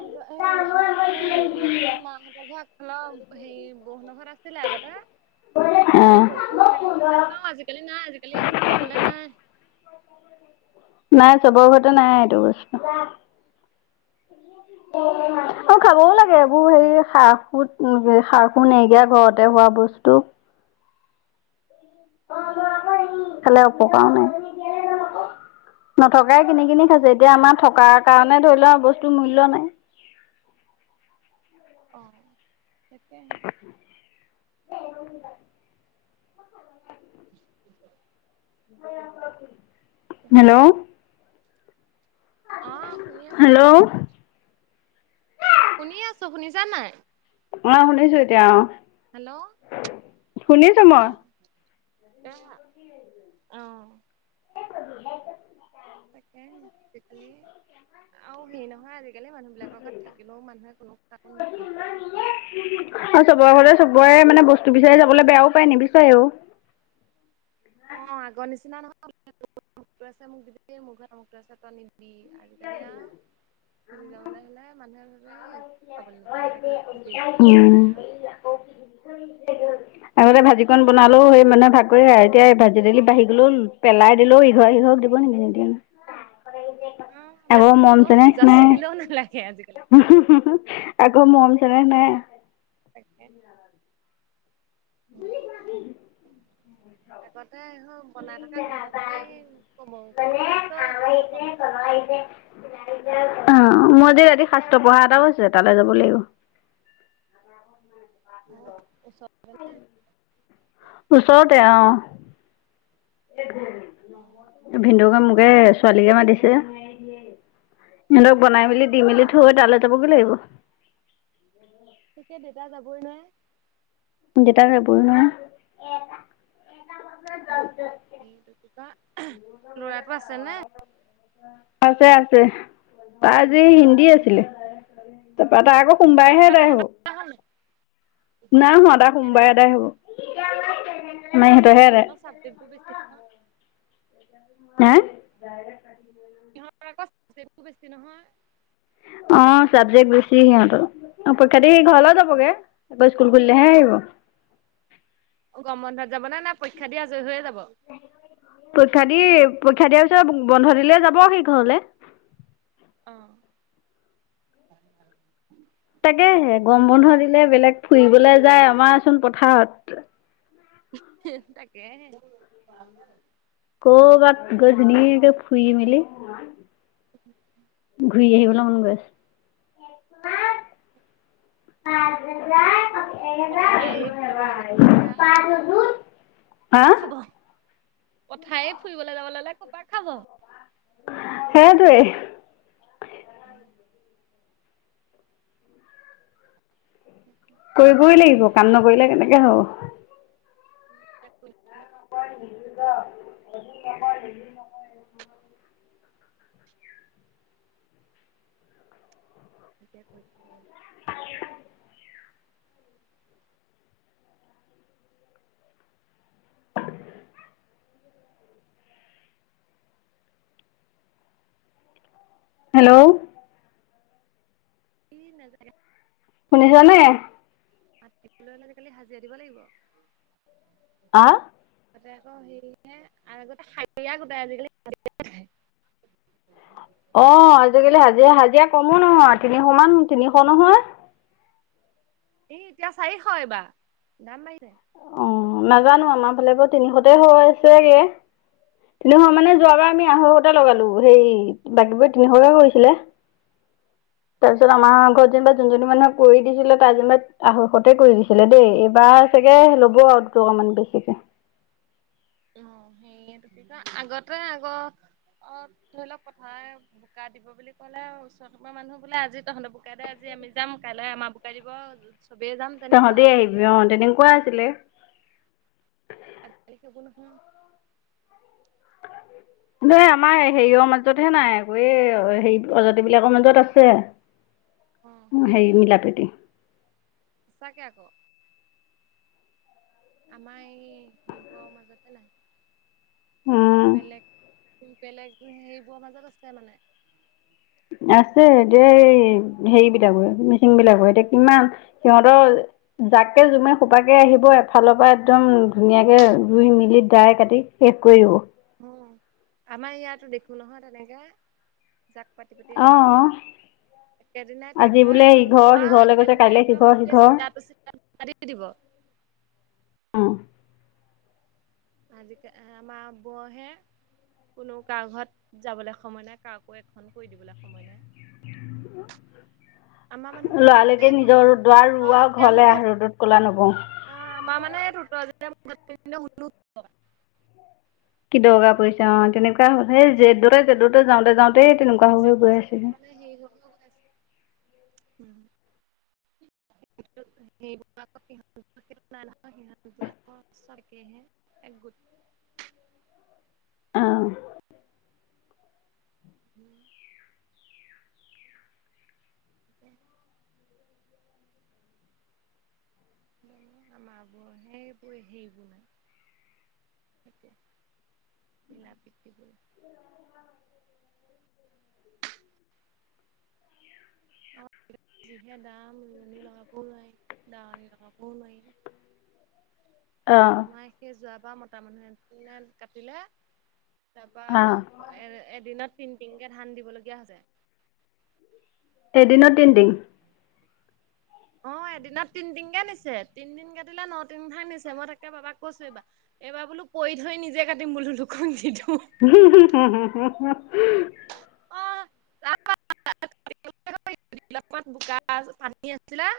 right: আৰু এই আমাৰ সেই এইটো কি মা সেতক যে আগফালৰ হেৰি বৌ হেতৰ ঘৰত নাছিলে আগতে।
left: অ
right: আমি সৰু সৰু হৈ থাকোঁতেই, নেখাওঁ, [unintelligible] আজিকালি নাই আজিকালি সেইবোৰ পাবলে নাই।
left: নাই চবৰ ঘৰতে নাই এইটো বস্তু। [unintelligible] আৰু খাবও লাগে এইবোৰ হেৰি সাৰ খু সাৰ খু নিদিয়া ঘৰতে হোৱা বস্তু। [inaudible]
right: [unintelligible]
left: খালে উপকাৰো নাই। নথকাই কিনি কিনি খাইছে, এতিয়া আমাৰ থকাৰ কাৰণে ধৰি লোৱা বস্তুৰ মূল্য নাই।
right: অঁহ তাকে। [inaudible]
left: হেল্ল'।
right: অ শুনি আছো
left: হেল্ল'!
right: শুনি আছো শুনিছা নাই?
left: অঁ শুনিছো এতিয়া অঁ।
right: হেল্ল'!
left: মই
right: অহ এহা অঁহ।
left: [inaudible]
right: তাকে আজিকালি আৰু হেৰি নহয় আজিকালি কেলে মানুহ বিলাকৰ গাত থাকিলেও মানুহে কোনো কাকো নিদিয়েও
left: আৰু চবৰে ঘতে চবৰে মানে বস্তু বিচাৰি যাবলৈ বেয়াও পায় নিবিচাৰেও।
right: অ আগৰ নিচিনা নহয় [unintelligible] মোক দিবি মোৰ ঘৰত [unintelligible] আছে তই নিবি বি আজিকালি আও খুলি যাবলৈ হ'লে মানুহে গ'লে একো খবলে নোপোৱা গতে কিনো খুজিবি সেয়া হে
left: উম।
right: ভাবে আও
left: আগতে ভাজি কন বনালেও সেই মানে ভাগ কৰি এতিয়া এই ভাজি দেলি বাঢ়ি গলও পেলাই দিলেও ইঘৰ সিঘক দিব [inaudible]
right: উম
left: আগৰ
right: যাচি
left: মৰম
right: দিলেও
left: চেনেহ
right: যাচি
left: নাই
right: দিলেও নালাগে আজিকালি।
left: আগৰ
right: উম
left: মৰম চেনেহ নাই।
right: তাকে। [unintelligible]
left: [inaudible]
right: আগতে বনাই থকা গোন্ধ পালেই কব কি বনাইছ দিবি অকমান।
left: [unintelligible] অ মই যে ৰাতি শাস্ত্ৰ পঢ়া এটাও আছে তালৈ যাব লাগিব।
right: [unintelligible]
left: ওচৰতে অঁ। ভিন্দুকা- এ ছোৱালীকে মাতিছে। সিহঁতক বনাই মেলি দি
right: দেউতা
left: মেলি থৈ
right: যাবই নোৱাৰে
left: তালে যাবগে লাগিব।
right: তেতিয়া দেউতা যাবই ন।
left: দেতা জাবই নহয়।
right: এইটো কি কয় ল'ৰাটো আছে নে
left: [inaudible] আছে আছে তাৰ আজি হিন্দী আছিলে তাৰপা তাই আকৌ সোমবাৰে হে
right: পৰীক্ষা
left: এদাই হব।
right: তেহেঁতৰ
left: নাই হোৱা তাৰ সোমবাৰে এদাই হ'ব। আমাৰ ইহঁতৰহে আদায়।
right: সিহঁতৰ চাবজেক্টবোৰ বেছি নহয়।
left: হেঁ?
right: ইহঁতৰ আকৌ চাবজেক্ট একো বেছি নহয়।
left: অ চাবজেক্ট বেছি সিহঁতৰ। পৰীক্ষা দি সি ঘৰলৈ যাবগে। ব স্কুল খুলিলেহে আহিব।
right: অ গৰম বন্ধত যাব নে না পৰীক্ষা দি আজয়ী হৈয়ে যাব।
left: পৰীক্ষা দি। পৰীক্ষা দিয়াৰ পিছত বন্ধ দিলে যাব সি ঘৰলে।
right: অহ।
left: তাকেহে গৰম বন্ধ দিলে বেলেগ ফুৰিবলৈ যায় আমাৰচোন পথাৰত
right: তাকে হে
left: ক'ৰবাত গজনি ফুই মিলি। ঘূৰি
right: ক'ত
left: আহিবলৈ মন
right: ফুৰিবলৈ
left: গৈ
right: যাব পথা পথাৰেই ফুৰিবলৈ যাবলৈ হ'লে আৰু
left: [unintelligible] হা।
right: কথায় ফুৰিবলৈ যাব ল'লে
left: হেতোয়ে।
right: উম।
left: কৰিবই লাগিব কাম
right: খাব
left: নকৰিলে কেনেকে হ'ব।
right: [inaudible]
left: [unintelligible]
right: এতিয়া পৰীক্ষা
left: হেল্ল'
right: কি নজৰ [unintelligible]
left: শুনিছ নে।
right: মাটি পেলালে আজি কালি হাজিৰা দিব লাগিব।
left: আহ
right: তাতে আকৌ হেৰি হে আগতে শাৰিয়া গোটাই আজিকালি [unintelligible]
left: অ আজিকালি হাজিৰা হাজিৰা কমো নহয় তিনিশ মান তিনিশ নহয়।
right: এই এতিয়া চাৰিশ এইবাৰ, দাম বাঢ়িছে
left: অ নাজানোঁ আমাৰ ফালে বাৰু তিনিশতে হৈ আছেগে। নহয় মানে যোৱা
right: অ',
left: বাৰ আমি আহো। লগালোঁ সেই বাকীবোৰে তিনিশকে কৰিছিলে। তাৰপিছত
right: অ',
left: আমাৰ ঘৰ যেনিবা যোনজনী মানুহক কৰি দিছিলে তাই যেনিবা আঢ়ৈষতে কৰি দিছিলে দেই এইবাৰ চাগে ল'ব আৰু দুটকামান বেছি
right: সেয়ি এতো কি কয় আগতে আগ। অ ধৰি লওঁক পথাৰ বোকা দিব বুলি ক'লে ওচৰ পঙৰ মানুহ বোলে আজি তহঁতৰ বোকা দ আজি আমি যাম কাইলৈ আমাৰ বুকা দিব। চবেই যাম তেনেকুৱা
left: তহঁতে
right: আজিকালি
left: আহিবি অ
right: আকৌ নহয়।
left: তেনেকুৱা আছিলে।
right: [unintelligible]
left: [unintelligible] ন আমাৰ হেৰিয়ৰ মাজতহে নাই আকৌ এই হেৰি প্ৰজাতি বিলাকৰ মাজত আছে।
right: অ',
left: উ সেই
right: সেইটোৱে।
left: নীলাপেটি।
right: তাকে আক আমা এই হিম্পুমাজতেই নাই
left: উম।
right: বেলেগ বেলেগ সেইবোৰৰ মাজত আছে মানে।
left: আছে এতিয়া এই হেৰি বিলাকৰ মিচিং বিলাকৰ এতিয়া কিমান সিহঁতৰ। তাককৈ জোমে সোপাকৈ আহিব এফালৰ পৰা একদম ধুনীয়াকৈ ৰুই মেলি ডাই কাটি শেষ কৰি দিব।
right: আমাৰ ইয়াতো দেখো নহয় তেনেকে জাক পাতি পাতি আহিব
left: অ',
right: একেবাৰে। একেদিনাই
left: আজি
right: ট্ৰেক্টৰে
left: বোলে
right: হাল বাব
left: ইঘৰ
right: আৰু
left: সিঘৰলৈ গৈছে
right: একেদিনাই
left: কাইলৈ
right: একদম
left: সিঘৰ
right: গোটেই চিতা চিত দিব।
left: অহ।
right: আজিকে আমা বহে। কোনো কাৰ ঘৰত যাবলৈ সময় নাই কাকো এখন কৰি দিবলৈ সময় নাই।
left: অ।
right: আমাৰ মানুহ বিলাকৰ
left: লৰা
right: মানে
left: লকে
right: সেইটো
left: নিজৰ দাৰ
right: তই
left: ৰুা
right: যেতিয়া মোৰ
left: ঘৰলে
right: ঘৰত
left: আহ ৰ'দত কলা নব।
right: আন্
left: কি দৰকাৰ পৰিইচা অ তেনেকুৱা হ'ল সেই যদৰেদৰ যাওঁতে যাওঁতে।
right: জ মানে হে হৈও গৈছে। সেই। চাৰকে এক গুট।
left: অ অ।
right: উম। উে আমাৰ ব সেইবোৰ সেইবোৰ নাই। সয়া মিলা পিতিব। যিহে দাম ৰোৱনী লগাব নোৱাৰি দাৱনী লগাবও নোৱাৰি?
left: অঁ
right: আমাৰ সেই যোৱাবাৰ মতা মানুহে কাটিলে। তাৰপা
left: অ
right: এ এদিনত তিন তিনকে ধান দিবলগীয়া হৈছে।
left: এদিনত তিনদিন
right: উ অ এদিনত তিনদিনকে নিছে তিনদিনকে দিলে ন তিন কে নিছে মই তাকে বাবাক কৈছো এইবাৰ। এবাৰ বোলো পৰি ধৰি নিজে কাটিম বোলো দুখন দিটো।
left: উ হু হু হুু।
right: আহমান বোকা পানী আছিলাঁ?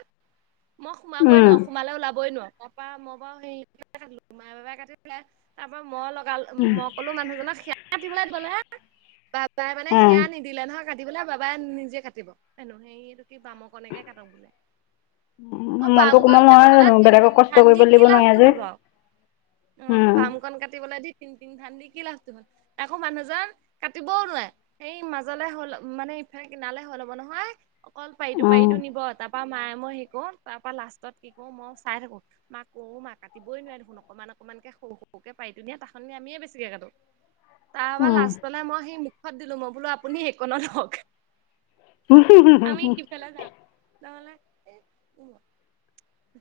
right: মই সোমাবই
left: উম
right: নোৱাৰো সোমালে ওলাবই নোৱাৰো? তাৰ পৰা মই বাৰু স কিলো মাই বাপাই কাটি পেলাই তাৰ পৰা মই অল। মই কলো মানুহজনক সেৱ দিবলৈ গলে হা বাবাই মানে
left: উম
right: সেয়া নিদিলে নহয়। কাটিবেললে বাবাই নিজে কাটিব হনো সেইটো কি বাম কণকে কাটক বোলে। অ
left: উ
right: বাম
left: মনতটো
right: কণ
left: কোমল
right: কাটি
left: নহয়
right: পেলাই
left: জানো
right: টিং
left: বেলেগক
right: টিং ধান
left: কষ্ট
right: দি
left: কৰিব
right: কি
left: দিব নোৱাৰি আ
right: লাভটো
left: যে।
right: হ'ল বাৰু অ
left: উম
right: বাম কন কাটিবলৈ দি তিন তিনি ধান দি। কি লাভটো একো মানুহজন কাটিবও নোৱাৰে। সেই মাজলে হ'ল মানে ইফালে কিনালে হৈ লব নহয়। অকল পাৰিতো
left: উম
right: পাৰিতো নিব তাৰাপা মায়ে মই শেকো ত। তাৰপা লাষ্টত কি কো মই চাই থাকো মাক কোও মাক কাটিবই নোৱাৰাৰে দেখোন অকনমান অকনমান কেে সৰু সৰুকে পাই দি। ধুনীয়া ত খ আমিয়ে বেছিকৈ কটো। তাৰপৰা
left: উম
right: লাষ্ট পালে মই সেই মুখত দিলো মই বোলো আপুনি সেইকত হওক। আমি সেইফালে জাম।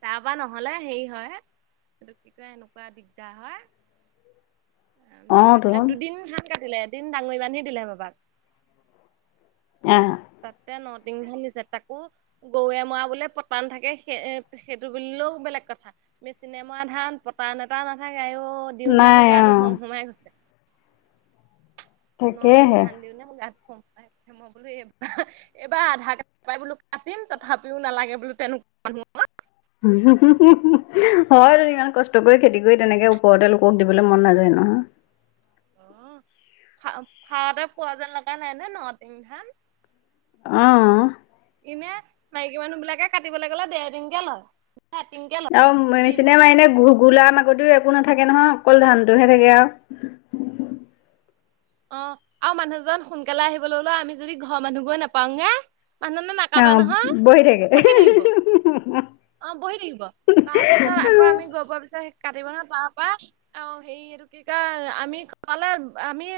right: তাৰ পা নহলে হেৰি হয় এইটো কি কয় এনেকুৱা দিগদাৰ হয়।
left: উ
right: ম যি কাটিলে দুদিন হাত কাটিলে এদিন ডাঙৰি মানহি দিলে মাবাক।
left: আহ
right: তাতে ন। টিং ধিছে তাকো গৰুৱে মৰা বোলে পতান থাকে স সেইটো বুলিলেও বেলেগ কথা। চিনেমা ধান পতা নতাও নাথাকে আৰুও দিওঁ নে
left: নাই
right: মোৰ গা
left: অ
right: খোং সোমাই গৈছে? ন তিন
left: তাকেহে
right: ধান দি নে ম গাত।
left: [unintelligible]
right: মই বোলো এইব এইবাৰ আধাৰ কাৰডাই বোলো কাটিম তথাপিও নালাগে বোলো তেনেকুৱা মানুহ।
left: হয় ইমান কষ্ট কৰি খেতি কৰি তেনেকে ওপৰতে লোকক দিবলৈ মন নাযায় নহয়। হয়
right: অ খা খাওঁতে পোৱা যেন লগা নাই ন ন তিনং ধান।
left: অ।
right: এনে মাইকী মানুহ বিলাকে কাটিবলৈ গ'লে দেৰ দিনকে লয়। বা এটিংকে লয় দিনটোত
left: [inaudible] আগতেও একো নাথাকে নহয় অকল ধানটোহে থাকে আৰু।
right: অ আৰু মানুহজন সোনকালে আহিবলৈ ললেও আমি যদি ঘৰৰ মানুহ গৈ নাপাওগে
left: অ বহি থাকে [unintelligible]
right: থাকিব অ বহি থাকিব, তাৰ পিছত আকৌ আমি গ পোৱাৰ পিছত [unintelligible] কাটিব ন তাৰপা অ হেৰি এইটো কি কয় আমি কালে আমি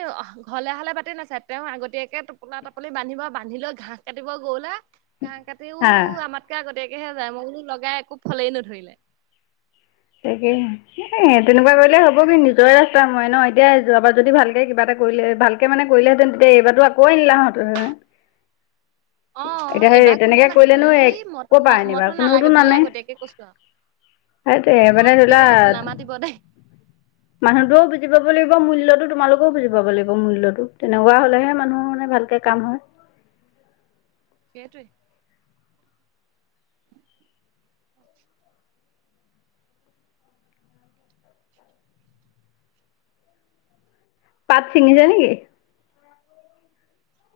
right: ঘৰলে হলে পাতি নাচাই তেওঁ আগতীয়াকে টোপলা টোপনি বান্ধিব বান্ধি লৈ ঘাঁহ কাটিব গৰুলে [unintelligible] আৰু ঘাঁহ কাটিও
left: হা
right: আমাতকে আগতে হে যায় মই বোলো লগাই একো ফলেই নধৰিলে।
left: তাকে এ তেনেকুৱা কৰিলে হ'ব কি নিজৰে ৰাস্তা ময় ন। এতিয়া যোৱাবাৰ যদি ভালকে কিবা এটা কৰিলে ভালকে মানে কৰিলেহেঁতেন তেতিয়া এইবাৰো আকৌ আহিলেহেঁতেন।
right: অ এইবাৰ কোনে মাতিব ই [unintelligible]
left: ক'ৰ পৰা আনিবা
right: মইতো নালাগে বুলিয়ে আগতীয়াকে কৈছো আৰু
left: হেইটোৱে
right: মই
left: মানে
right: আগতীয়াকে
left: ধৰিলোৱা
right: কৈছো নামাতিব দেই
left: মানুহটোও বিুজি পাব লাগিব। মূল্যতো তোমালোকেও বুজি পাব লাগিব মূল্যতটো, তেনেকুৱা হলেহে মানুহৰ মানে ভালকে কাম হয়। অ
right: সেইটোহে [unintelligible]
left: পাত চিঙিছে নেকি?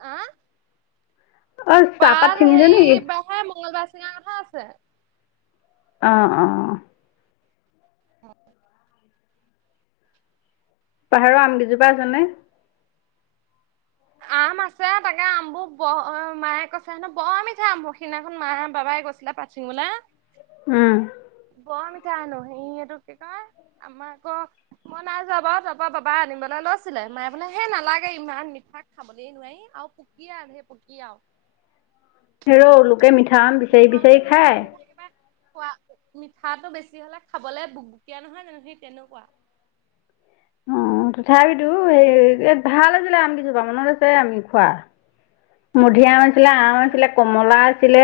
right: আহ
left: অ চাহপাত
right: পাৰ
left: ছিঙিছে নেকি
right: সেৰি মঙ্গলবাৰ চিঙা কথা আছে।
left: অ অ
right: হয়
left: পাহাৰৰ আম গিযোপা আছে নে? [inaudible]
right: আম আছে তাকে আমবোৰ মায়ে কৈছে হেনো বৰ মিঠা। সিদিনাখন মায়ে বাবাই কৈছিলে পাছদিনা চি মলা [unintelligible]
left: উম
right: বৰ মিঠা সেনো, সেই এইটো কি কয় আমাৰ আকৌ মই নাই যোৱা বাৰু তাৰপৰা বাবা আনিবলৈ [unintelligible] লৈছিলে মায়ে বোলে হেই নালাগে ইমান মিঠা খাবলৈ নোৱাৰি আৰু পোকীয়া সে পোকীয়া ও
left: হেৰৌ লোকে মিঠা আম বিচাৰি বিচাৰি
right: মিঠা
left: খায়
right: মিঠা একেবাৰে খোৱা মিঠাটো বেছি হলে খাবলে বু বুকীয়া নহয় জনো জি তেনেকুৱা। [unintelligible]
left: অ তথাপিতো সেই ভাল আছিলে আম কেইজোপা মনত আছে আমি খোৱা।
right: উম
left: মুধিআম আছিলে, আম
right: সেই
left: আছিলে, কমলা আছিলে।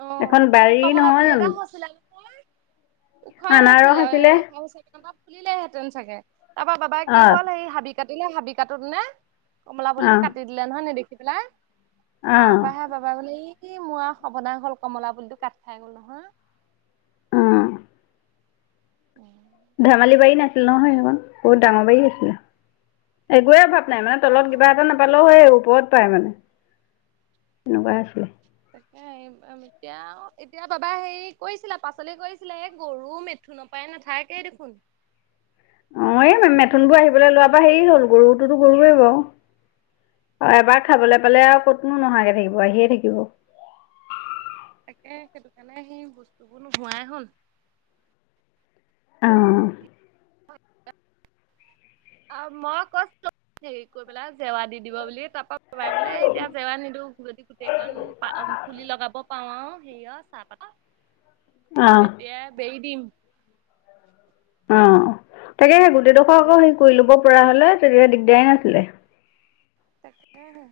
right: অ
left: এখন
right: এই
left: বাৰী নহয়
right: কমলাপুলি এটা
left: জানো
right: হৈছিলে ন ওখই হৈছিলে
left: আনাৰস আছিলে
right: আৰু [unintelligible] খুলিলেহেঁতেন চাগে, তাৰ পৰা বাবাই কি
left: অ
right: হল সেই হাবি কাটিলে হাবি কাটোত নে কমলা
left: অ
right: পুলিটো কাটি দিলে নহয় নেদেখি পেলাই,
left: অ
right: তাৰ পৰা হে বাবা বোলে ই মোৰ আৰু বনা হ'ল, কমলা পুলিটো কাট খাই গ'ল নহয়।
left: অ ধেমালি বাৰী নাছিল নহয়
right: তাকে
left: সেইখন বহুত ডাঙৰ বাৰী আছিলে। একোৱে অভাৱ নাই মানে তলত
right: অ
left: কিবা এটা নাপালেও হয় ওপৰত পায় মানে সেনেকুৱা আছিলে।
right: তাকে এতিয়াও এতিয়া বাবাই হে কৰিছিলা পাচলি কৰিছিলে এই গৰু মেঠ শুনো পায় নাথাকেই দেখোন [unintelligible]
left: [inaudible] অ এই মেথোনবোৰ আহিবলৈ লোৱাৰ বা হেৰি হ'ল গৰুটোতো গৰুৱেই বাৰু অ এবাৰ খাবলৈ পালে আৰু কতনো নোহাকে থাকিব আহিয়ে থাকিব
right: তাকে সেইটো কাৰণে সেই বস্তুবোৰ নোহোৱাই হল
left: আহ
right: অ মই কৈছোঁ হেৰি কৰি পেলাই জেৱা দি দিব বুলি তাৰ পৰা পাপাই বোলে এতিয়া জেৱা নিদো যদি গোটেইক প [unintelligible] ফুলি লগাব পাৰু আওঁ সেৰিয় চাহপাতত
left: অ
right: [unintelligible] তেতিয়া বেই দিম।
left: অ'। তাকে সেই গোটেইডোখৰ আকৌ
right: তেনেকে
left: সেই কৰি
right: ক'লে
left: ল'ব পৰা হলে, তেতিয়া দিগদাৰে নাছিলে।
right: তাকেহে।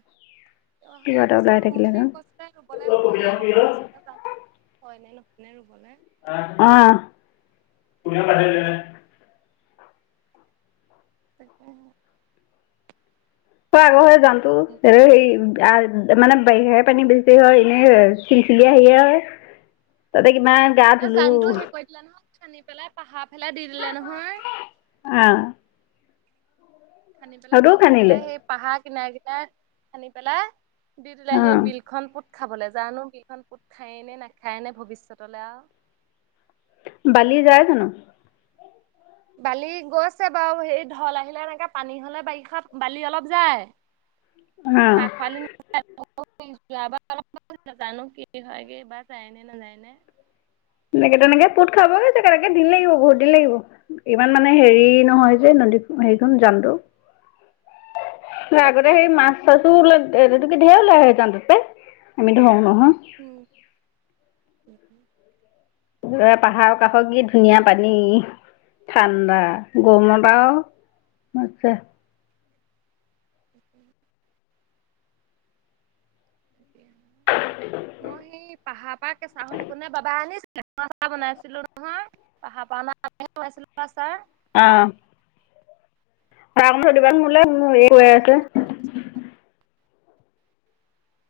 right: অ'
left: কিবা
right: এই
left: এটা
right: বছৰ
left: ওলাই
right: ৰুম বুলি
left: থাকিলেহেঁতেন
right: কৈছে। ৰুবলে
left: অহ
right: নহলে অহা বছৰহে পায়। হয় নে নহ
left: অ'।
right: তাকেহে।
left: তাৰ আগৰ সেই
right: এতিয়া আকৌ
left: গানটো, [unintelligible] হেৰি গাৰ তাত মানে বাৰিষা পানী বেছি হয়। এনেই অ'- চিলচিলিয়া সেইয়া। তাতে কিমান গা ধুলোঁ।
right: আানি পেলাই পাহাৰফালে দি দিলে নহয়।
left: অ
right: খান্দি পেলাই
left: সেইটোও খান্দিলে
right: পাহাৰফালে, সেই পাহাৰ কিনাৰ - কিনাৰ খান্দি পেলাই দি দিলে সেই
left: অ
right: বিলখন পোত খাবলৈ। জানো? সেইখন পোত খায়েই নে নাখায় নে ভৱিষ্যতলৈ আৰু।
left: বালি যায় জানো?
right: বালি গৈছে বাৰু। সেই ঢল আহিলে এনেকে পানী হ'লে বাৰিষা বালি অলপ যায়। খা খৰালি
left: অ'।
right: [unintelligible] যোৱাবাৰ অলপমান নাজানো কি হয়গে এইবাৰ যায়নে নাযায়নে।
left: এনেকে তেনেকে পোত খাবই তেনেকে দিন লাগিব বহুত, দিন লাগিব। ইমান মানে হেৰি নহয় যে নদী- হেৰিখন জানটো। আগতে সেই
right: তাকেহে
left: মাছ-চাছোবিলাক ঢে- এটো কি, ঢেৰ ওলাই আহে জানটোৰ পৰাই। আমি ধৰোঁ নহয়।
right: উম [inaudible]
left: এ পাহাৰৰ কাষৰ কি ধুনীয়া পানী। ঠাণ্ডা, গৰমত আও মজ্জা।
right: [unintelligible] মই সেই পাহাৰ পৰা কেঁচা হৈ থাকোঁ নে বাবা আনি [unintelligible] আচাৰ বনাইছিলোঁ নহয়। পাহাৰৰ পৰা অনা আম খুৱাইছিলোঁ আচাৰ।
left: অ'। ভৰাই অকণ থৈ দিবা মোলৈ। মোৰ শেষ হৈ আছে।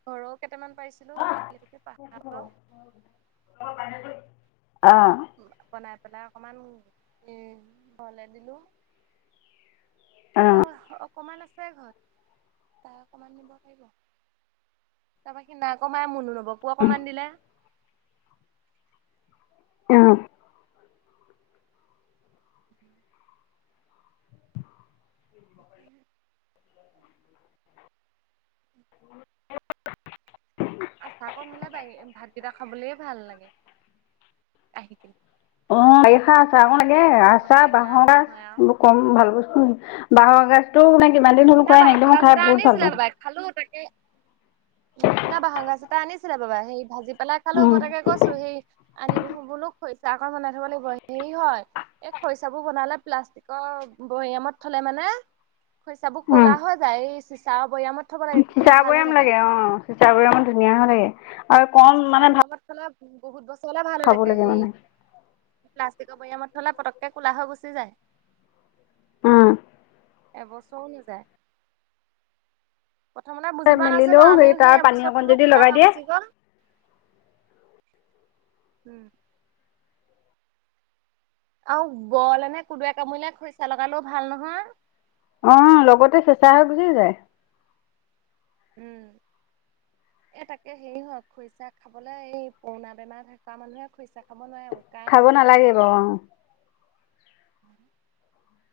right: ঘৰৰ কেইটামান পাৰিছিলোঁ। সেইটোকে [unintelligible]
left: অ'।
right: বনাই পেলাই অকমান ঘৰলে দিলোঁ।
left: অ
right: তপা অকমান আছে ঘৰত। তাৰ অকমান নিব পাৰিব। তাৰপা সি নাকমাই মনো লব। কো অকমান দিলে।
left: অ'।
right: [inaudible] আচাৰ কম হ'লে বা- ভাতকেইটা খাবলৈ ভাল নালাগে। আহি কিনে
left: অ' বাৰিষাত আচাৰ অকন লাগে।
right: গৰমত
left: আচাৰ,
right: টেঙা
left: বাঁহৰ
right: অকমান
left: গাজ।
right: হয় আৰু
left: এইবোৰ কম ভাল বস্তু- বাঁহৰ গাজ গাজটো মানে কিমান দিন হ'ল
right: সিদিনা
left: খোৱাই নাই কিন্তু
right: বাঁহৰ
left: মই
right: গাজ
left: খাই
right: এটা
left: বহুত ভাল
right: আনিছিলে
left: পাওঁ
right: বাবাই। খালোঁ তাকে উম, সিদিনা বাঁহৰ গাজ এটা আনিছিলে বাবাই। সেই ভাজি পেলাই খালোঁ।
left: উম
right: মই তাকে কৈছোঁ সেই আনিব বোলো খৰিছা অকণ বনাই থব লাগিব। হেৰি হয়, এই খৰিছাবোৰ বনালে, প্লাষ্টিকৰ বৈয়ামত থলে মানে খৰিচাবোৰ ক'লা হৈ যায়। এই ছিছাৰ বৈয়ামত থ'ব লাগে তেতিয়া
left: ছিছাৰ
right: ভাল হৈ
left: বৈয়াম
right: থাকে।
left: লাগে, অ'। ছিছাৰ বৈয়ামত ধুনীয়া হয় থাকে। আৰু কম
right: চিচাৰ
left: মানে ভা
right: বৈয়ামত থ'লে বহুত বছৰ হলে ভাল থাকে হেৰি প্লা ষ্টিকৰ ভৈয়ামত থলে, পটককে ক'লা হৈ গুচি যায়।
left: অ'।
right: এবছৰো নাযায়। প্ৰথমতে বুজি পোৱা
left: মেলিলেও
right: নাছিলোঁ। আমিও
left: তাৰ
right: সেই
left: পানী
right: বছৰটো
left: অকণ
right: বোলো
left: যদি লগাই
right: ক'লা হৈ
left: দিয়ে
right: গুচি গ'ল। উম। আৰু বলনে নে কুদোৱে কামৰিলে খৰিচা লগালেও ভাল নহয়।
left: অহ লগতে চেচা হৈ গুচি যায়।
right: উম। এ তাকে হেৰি হয় খৰিচা খাবলে এই পুৰণা বেমাৰ থকা মানুহে খৰিচা খাব নোৱাৰে
left: খাব নালাগিব অ।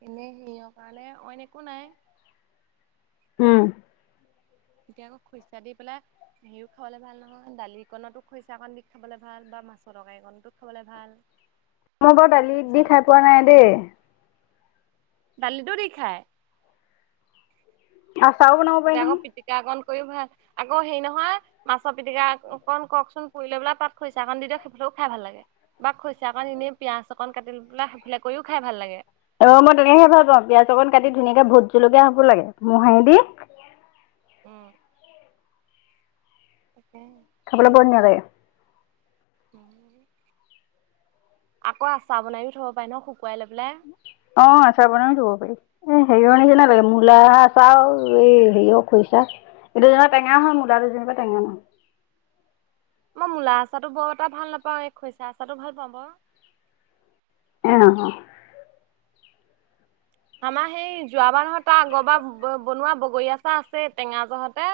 right: এনে সিৰ কাৰণে অইন একো নাই
left: উম।
right: এতিয়া আকৌ খৰিচা দি পেলাই হিও খাবলে ভাল নহয় দালিকনতো খৰিচা অকণ দি খাবলৈ ভাল বা মাছৰ তৰকাই কনটোক খাবলৈ ভাল।
left: মই বাৰু দালিত দি খাই পোৱা নাই দেই।
right: দালিটো দি খায়।
left: আচাও বনাব পাৰি নহয়।
right: কৰি ভাল আক হেৰি নহয় মাছৰ পিটিকা অকন কওকচোন পুৰিলৈ পেলাই তাত খৰিইছা কাৰণ দি সেইফাল। খাই ভাল লাগে। বা খৰিচা অকন এনেই পিয়াজ অকণ কাটি পেলায় তেনেকে কৰিও খাই ভাল লাগে।
left: অ মই তেনেকহে ভাল পাওঁ পিয়য়াজ অকণ কাটি ধুনীয়াকে ভোট জলকীয়া হ'বোৰ লাগে মোহাৰি দি [inaudible]
right: উম। তাকে।
left: খবলে বৰ ধুনীয়া লাগে।
right: আকৌ আচাৰ বনাইও থব পাৰে ন।
left: অ আচাৰ বনামি দব পাৰি এ [unintelligible] মূলা। চাও এই হেৰিয়ও খৰিছা এইটো যেনিবা টেঙা হয় মূলাটো যেনিবা টেঙা নহ।
right: মই মূলা আচাটো বৰ এটা ভাল নাপাওঁ খৰিচা আচাটো ভাল পাওঁ বাও।
left: অ।
right: আমাৰ সেই যোৱাবাৰ নহয় তাৰ আগৰ বা বনোৱা বগৰীয়া চাহ আছে টেঙা জহতে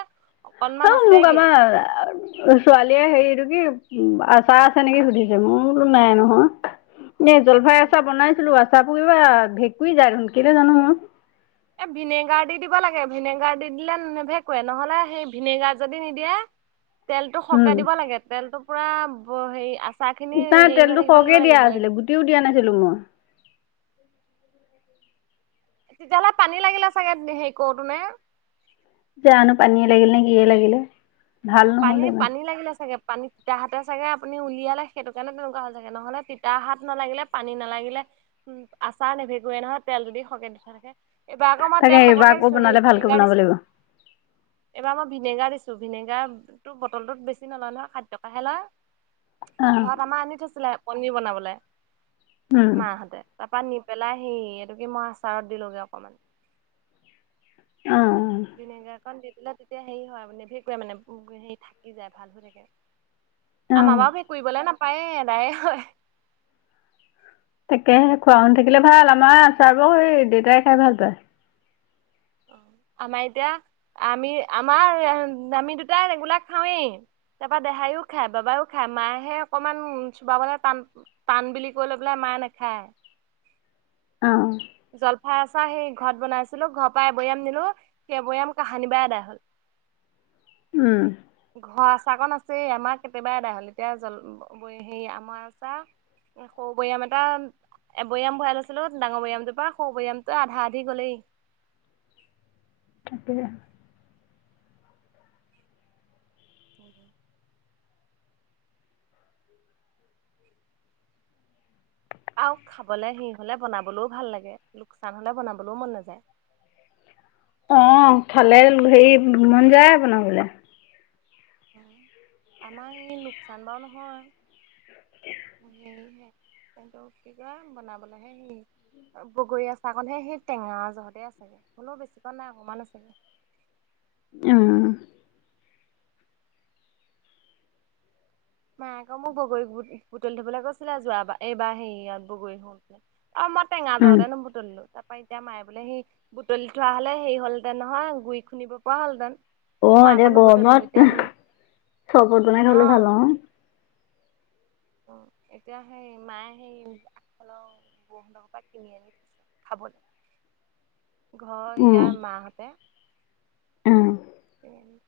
left: অ
right: অকনমান
left: মু
right: আছেগে
left: গামা ছোৱালীয়ে হেৰিটো কি আচাৰ আছে নেকি সুধিছে মোৰতো নাই নহয়। এই জলফাই আচাৰ বনাইছিলো আচাৰোৰ কিবা ভেঁকুী যায় দেখোন কেলে জানো মোৰ।
right: এ ভিনেগাৰ দি দিব লাগে ভিনেগাৰ দি দিলে নেভেকুৱে। নহলে সেই ভিনেগাৰ যদি নিদিয়ে
left: [unintelligible]
right: তেলতটো সকে
left: উম।
right: দিব লাগে তেলতটো পুৰা হেৰি আ
left: নাই তেলতটো সৰহকে দিয়া আছিলে গুটিও দিয়া নাছিলো মই।
right: তেতিয়াহ'লে পানী লাগিলে চাগে হেৰি কৰোতেনে?
left: জানো পানীয়ে লাগিল নে কিয়ে লাগিলে।
right: অ
left: ভাল নহ'ল
right: পানী
left: ইমান
right: পানী লাগিলে চাগে। পানী তিতা হাতে চাগে আপুনি উলিয়ালে সেইটো কাৰণে তেনেকুৱা হ'ল ছাগে। নহ'লে তিতা হাত নালাগিলে পানী নালাগিলে উ আচাৰ নেভেকুয়ে নহয় তেল যদি সৰকে দি থোৱা থাকে। এইবাৰ আকৌ মই
left: তাকে
right: তেল
left: এইবাৰ
right: তাককে
left: আকৌ
right: দিছো সেই
left: বনালে ভালকে
right: ভিনেগাৰ
left: বনাব
right: দিছো
left: লাগিব।
right: এইবাৰ মই ভিনেগাৰ দিছো ভিনেগাৰ। া তো বটল টোত বেছি নলয় নহয় সাত টকাহে লয়
left: অ'।
right: ঘৰত আমাৰ আনি থৈছিলে। পনিৰ বনাবলৈ
left: উম,
right: মাহতে তাৰপা নি। পেলাই সেই এইটোকে মই আচাৰত দিলোগে অকমান।
left: অ',
right: ভিনেগাৰ ক দি পেলাই তেতিয়া হেৰি হয় মানে নেৱেকুৱে মানে হেৰি থাকি যায় ভাল হৈ থাকে।
left: অ', অ',
right: আমাবা সেই ভেকুৰিবলে নাপায়ে এদায়ে হয়।
left: তাকেহে খোৱা শুন থাকিলে ভাল আমাৰ চাৰ ব স দেউতাই খাই ভাল পায়।
right: অ
left: [inaudible]
right: আমাৰ এতিয়া আমি আমাৰ আমি দুটাই এই ৰেগোলাক খাওৱেই। তাৰপৰা দেহাইও খায় বাবাইও খায় মাহে অকণমান উ চোপাবলে টান টান বুলি কৈ লৈ বোলে ম। [unintelligible] নেখায়।
left: অ।
right: জলফাই আচাৰ সেই ঘৰত বনাইছিলো ঘৰৰ পৰা এবৈয়াম নিলো সেইবৈয়াম কাহানী বা এদাই হল।
left: [unintelligible]
right: ঘৰৰ আচাকন আছে আমাৰ কেতিয়াবা এদাই হল এতিয়া জল হেৰি আমাৰ আচা সৰু বৈয়াম এটা এবৈয়াম ভৰাই লৈছিলো ডাঙৰ বৈয়ামটোৰ পৰা সৰু বৈয়ামটো আধা আধি গলেই
left: তাকে
right: উ [inaudible] আহ খাবলে সি হলে বনাবলৈও ভাল লাগে লোকচান হলে বনাবলৈও মন নাযায়
left: [unintelligible] অ খালে হেৰি মন যায় বনাবলৈ।
right: আমাৰ এই লোকচান বাও নহয়। সেয়হে কিন্তু কিবা বনাবলৈহে সেই বগৰী আচাৰকনহে সেই টেঙা জহতে আছেগে হোলেও বেছিকণ নাই অকণমান আছেগে
left: উম
right: মায়ে আকৌ মোক বগৰী বুটলি থবলৈ কৈছিলে যোৱা এইবাৰ হেৰিয়ত বগৰী হৈ। অ মই টেঙা
left: উম,
right: জহতে নোবতলিলো ত এতিয়া মায়ে বোলে সেই বুটলি থোৱা হলে হে হ'লহেতেন নহয় গুৰি খুন্দিব পৰা হলহঁতেন।
left: অ এতিয়া গৰমত চৰবত বনাই খাবলে ভাল অ
right: অ এতিয়া সেই মায়ে সেই আগফালৰ বৌ হেঁতৰ পৰা কিনি আনি থৈছে। খাবলৈ।
left: [unintelligible]
right: ঘৰ
left: উম,
right: ইয়াৰ মাহঁতে
left: উম,
right: উম [unintelligible]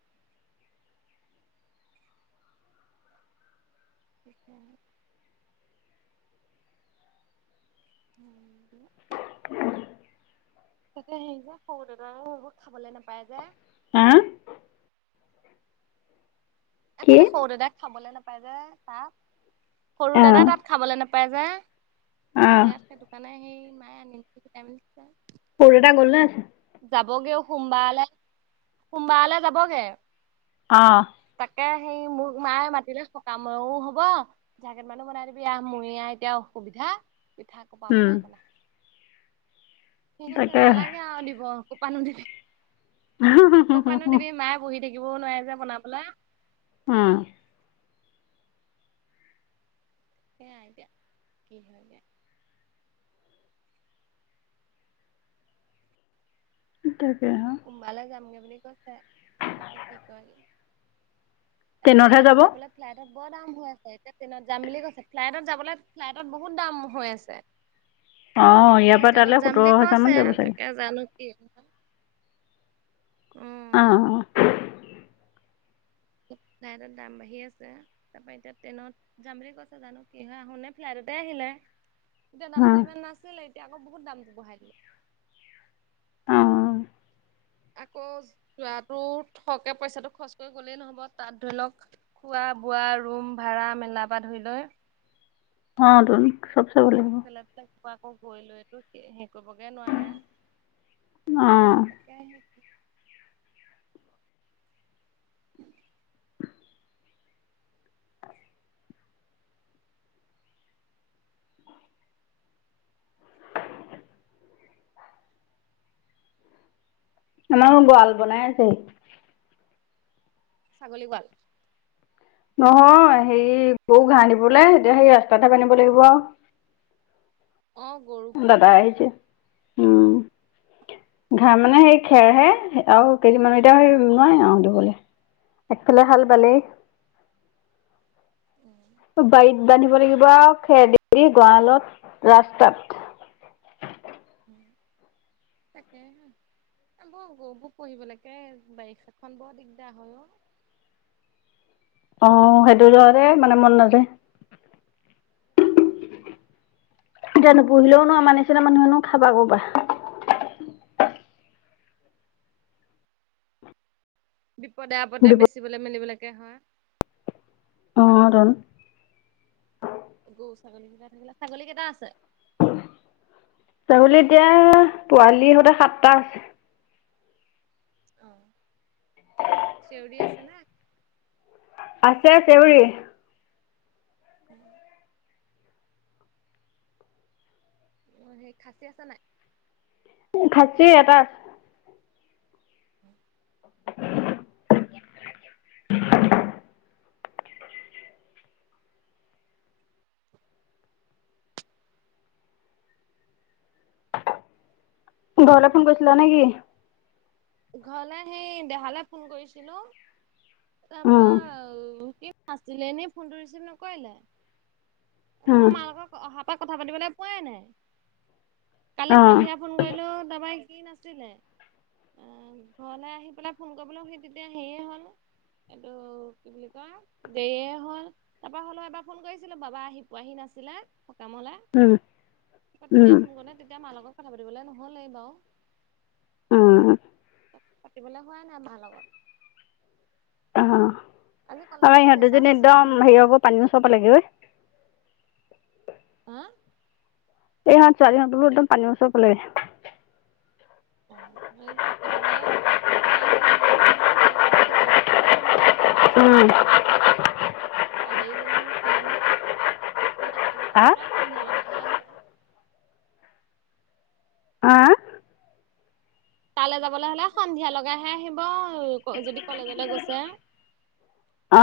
right: শিকিন [unintelligible] তাকতে সে যে সৰু দাদাই খাবলৈ নাপায় যে
left: হা
right: এ
left: কি?
right: তাতে সৰু দাদাই খাবলৈ নাপায়। ত সৰু দাদা
left: অ',
right: তাত খাবলৈ নাপায় যে।
left: অ',
right: ইয়াত সেই দোকান সেই মায়ে আনি মেলি গোটাই মেলি দিছে আৰু
left: সৰু দাদা গ'ল নে আছে
right: যাবগে সোমবাৰলৈ সোমবাৰলৈ যাবগে।
left: অঁ
right: ত মায়ে মাতিলে সকামেও হব পিঠা কেইটা মানো বনাই দিবি আহ মই আহ এতিয়া অসুবিধা। পিঠা কপা
left: উম,
right: বনাই বনা। ঠিক আছে
left: তাকেহে
right: নালাগে আৰু দিব কোপা নো দিবি। ক পানো দিবি মায়ে বহি থাকিবও নোৱাৰে যে বনাবলে।
left: আহ
right: সেয়া এতিয়া কি হয় যে
left: তাকে
right: সোমবালৈ যামগে বুলি কৈছে তাকে কি কৰে।
left: ট্ৰেইনতহে
right: ফ্লাইটত
left: যাব।
right: যাবলৈ ফ্লাইটত বৰ দাম হৈ আছে এতিয়া ট্ৰেইনত যাম বুলি কৈছে ফ্লাইটত যাবলৈ ফ্লাইটত বহুত দাম হৈ আছে
left: অঁ ইয়াৰ
right: এতিয়া
left: পৰা
right: ট্ৰেইনত
left: তালৈ
right: যাম
left: সোতৰ
right: বুলি
left: হাজাৰমান
right: কৈছে
left: যাব চাগে
right: তাকে জানো কি। উম
left: অঁ
right: ফ্লাইত দাম বাঢ়ি আছে তাৰ পৰা এতিয়া ট্ৰেইনত যাম বুলি কৈছে জানো কি হয় আহোনে ফ্লাই ততে আহিলে এতিয়া
left: অঁ
right: দামটো ইমান নাছিলে এতিয়া আকৌ বহুত দামটো বঢ়াই দিলে
left: অঁ
right: আকৌ যোৱাতো হকে পইচাটো খৰচ কৰি গ'লেই নহব তাত ধৰি লওক খোৱা বোৱা ৰুম ভাড়া মেলা পা ধই লৈ
left: অ তুন।
right: চব ফালেই কিবা আকৌ গৈ লৈতো হেৰি কৰিবগে নোৱাৰে।
left: অঁ
right: [unintelligible] [inaudible]
left: আমাৰো গঁৰাল বনাই আছে।
right: ছাগলী গৱাল
left: নহয় হেৰি গৰু ঘাঁহ দিবলৈ এতিয়া সেই ৰাস্তাতহে বান্ধিব লাগিব আও। [inaudible]
right: অ', গৰুক
left: এ
right: ঘাঁহ
left: দাদাই
right: দিবলৈ
left: আহিছে। ঘাই মানে সেই খেৰহে আৰু কেইদিমান এতিয়া হে নোৱাই আহ দিবলৈ। একফালে হাল বালেই
right: উম,
left: বাৰীত বান্ধিব লাগিব আৰু খেৰ দেৰি গঁড়ালত, ৰাস্তাত, [inaudible]
right: তাকেই হে বৌ গৌবোৰ পুহিবলৈকে বাৰিষাখন বৰ দিগদাৰ হয় অ।
left: আহ সেইটো জহদে মানে মন নাযায়।
right: হম হম
left: এতিয়া নুপোহিলেও নোৱাৰ মাৰ নিচিনা মানুহেনো খাবা কঁপা।
right: বিপদে আপদে
left: বিপদ
right: বেচিবলৈ মেলিবলৈকে হয়
left: অ টোন
right: গৰু ছাগলী কেইটা আছে?
left: ছাগলী এতিয়া পোৱালি সৈতে সাতটা আছে।
right: আহ, চেউৰি আছে নে?
left: আছে আছে চেওৰি
right: উম অ সেই খাচী আছা নাই?
left: খাছিএটা
right: উম
left: [inaudible] ঘৰলৈ ফোন কৰিছিলা নেকি?
right: ঘৰলে সেই দেহালৈ ফোন কৰিছিলো তাৰপা
left: অঁ
right: কি আছিলে এনে ফোনটো ৰিচিভ নকৰিলে।
left: অঁ
right: মই মা লগত অহাৰ পৰা কথা পাতিবলৈ পোৱাই নাই কালি সন্ধিয়া ফোন কৰিলো টাপা সি নাছিলে। অ ঘৰলে আহি পেলাই ফোন কৰিবলৈ সেই তেতিয়া হেৰিয়ে হ'ল এইটো কি বুলি কয় দেৰিয়ে হল, তাৰ পৰা হলেও এবাৰ ফোন কৰিছিলো বাবা আহি পোৱাহি নাছিল। আছিল সকামলে,
left: অঁ
right: তেতিয়া ফোন কৰোঁতে তেতিয়া মাৰ লগত কথা পাতিবলে নহলে বাও। পাতিবলে হোৱা নাই মা লগত।
left: অ
right: আজি
left: অ
right: কলেজত
left: ইহঁত
right: ফেচাচ
left: দুজনী
right: আছিলে
left: একদম
right: সিহঁতৰ
left: হেৰি আকৌ পানী ওচৰ পালে গে ঐ
right: হাহ
left: এই ছোৱালী হত পানি ওচৰত পালেগে
right: অ সেই পাতিবলে হোৱাই নাই দেহাহঁতৰ কলেজত আজি ফ্ৰেছাৰ্ছ আছিলে যে শুনিছিল
left: উম
right: কালিয়ে গ'ল নে কিয়ে নে কালে
left: হা
right: পুৰা সন্ধিয়া লগাইহে আহিব
left: আহ
right: তালৈ যাবলৈ হলে সন্ধিয়া লগাইহে আহিব, যদি কলেজলৈ গৈছে?
left: অ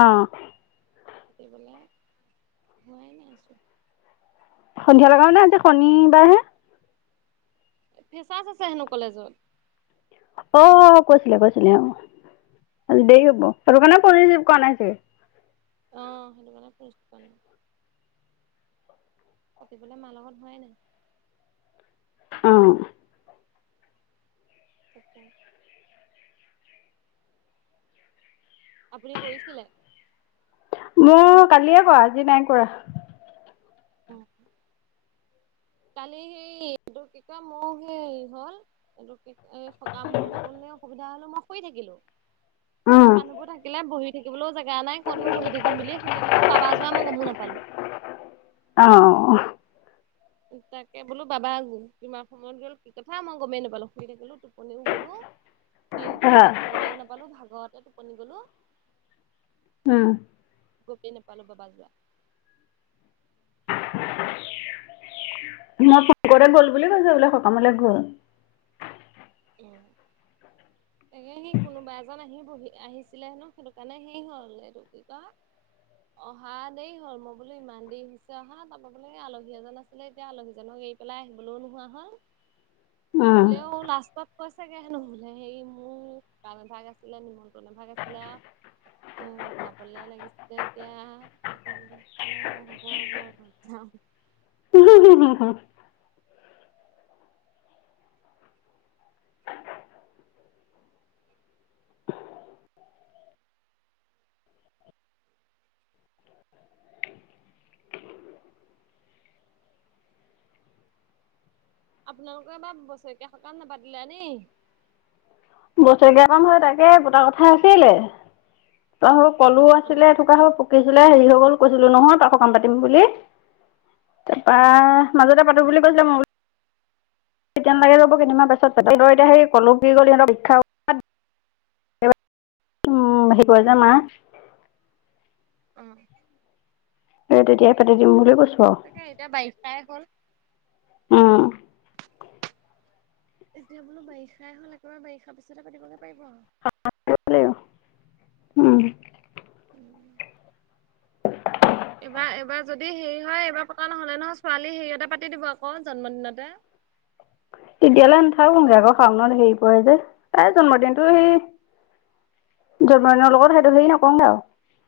right: পাতিবলৈ হোৱাই নাই আছোঁ।
left: সন্ধিয়া লগাও নে আজি শনিবাৰহে।
right: ফ্ৰেচাছ আছে হেনো কলেজত।
left: অ কৈছিলে কৈছিলে অ দেৰি হব আৰু সেইটো কাৰণে ফোন ৰিচিভ কৰা নাছিল
right: আহ সেইটো কাৰণে পইচা নাই পাতিবলে মাৰ লগত হোৱাই নাই
left: অ
right: [inaudible] আপুনি কৰিছিলে?
left: মোক কালিয়ে কোৱা আজি নাই কৰা
right: উম কালি সেই এইটো কি কা মোৰ সেই হল, এইটো কি [unintelligible] এই কাম হৈ থাকো নে অসুবিধা হলো মই শুই থাকিলো [unintelligible]
left: উম
right: মানুহবোৰ থাকিলে বহি থাকিবলৈও জেগা নাই কতনো বহি থাকিম বুলি শুই থাকিলো, বাবা যোৱাই মই গমো নাপালো। [unintelligible]
left: অ অ
right: তাকে বোলো বাবা কিমান সময়ত গল, কি কথা মই গমেই নাপালো শুই থাকলো টোপনিও গ'লো। [unintelligible]
left: [inaudible]
right: দিনটো সি শুবলৈও নাপালো ভাগৰতে টোপনি গলো গমেই নাপালো বাবাক যোৱা [unintelligible]
left: শংকতে গ'ল বুলি কৈছে বোলে সকামলৈ গ'ল।
right: এ সি কোনোবা এজন আহি বহি আহিছিলে হে নো সেইটো কাৰণে হে হল এইটো কি কয় অহা দেই হ'ল, মই বোলো ইমান দেৰি হৈছে অহা তাপা বোলো আলহী এজন আছিলে, এতিয়া আলহীজনক পেলাই আহিবলৈও নোহোৱা হল,
left: উম,
right: হলেও লা কৈ চাগে হেনু হেৰি মোৰ কাম এভাগ আছিলে, নিমন্ত্ৰন এভাগ আছিলে আও। [unintelligible] উ যাবলে লাগিছিলে এতিয়া তাপা এ অ হ'ব হব। [unintelligible]
left: উম হম হম হ [unintelligible]
right: আপোনালোকৰ বা বছৰেকীয়া সকাম নাপাতিলা নি?
left: বছৰেকীয়া সকাম হয় তাকে পটা কথা আছিলে ত [unintelligible] পলো
right: অ
left: আছিলে এ থকা হ'ল পকিছিলে হেৰি হৈ গ'ল কৈছিলো নহয় প সকাম পাতিম বুলি [unintelligible] তাৰপৰা
right: উম
left: মাজতে পাতো বুলি তিয়া লাগে যাব কেইনমান পাছত এতিয়া স কল গল সিহঁত [unintelligible] [unintelligible] [unintelligible] [unintelligible] [unintelligible] খাওঁ উম আহে পোৱা য মা [unintelligible]
right: অহ
left: এ তেতিয়াই পাতি দিম বুলি কৈছো।
right: তাকে এতিয়া বাইশটাই হল
left: আৰু উম,
right: এতিয়া বোলো বাৰিষাই হল একেবাৰে বাৰিষাৰ পিছতে পাতিবগে পাৰিব আৰু
left: উম
right: উম
left: [inaudible]
right: এইবাৰ এইবাৰ যদি হেৰি হয় এইবাৰ পকা নহলে নহয় ছোৱালী হেৰিয়তে পাতি দিব আকৌ জন্মদিনতে [unintelligible]
left: [inaudible] তেতিয়ালৈ নাথাকোগে আকৌ শাওনত হেৰি পৰে যে, তাই জন্মদিনটো সেই [unintelligible] জন্মদিনৰ লগত সেইটো লি নকওঁ আও। [unintelligible]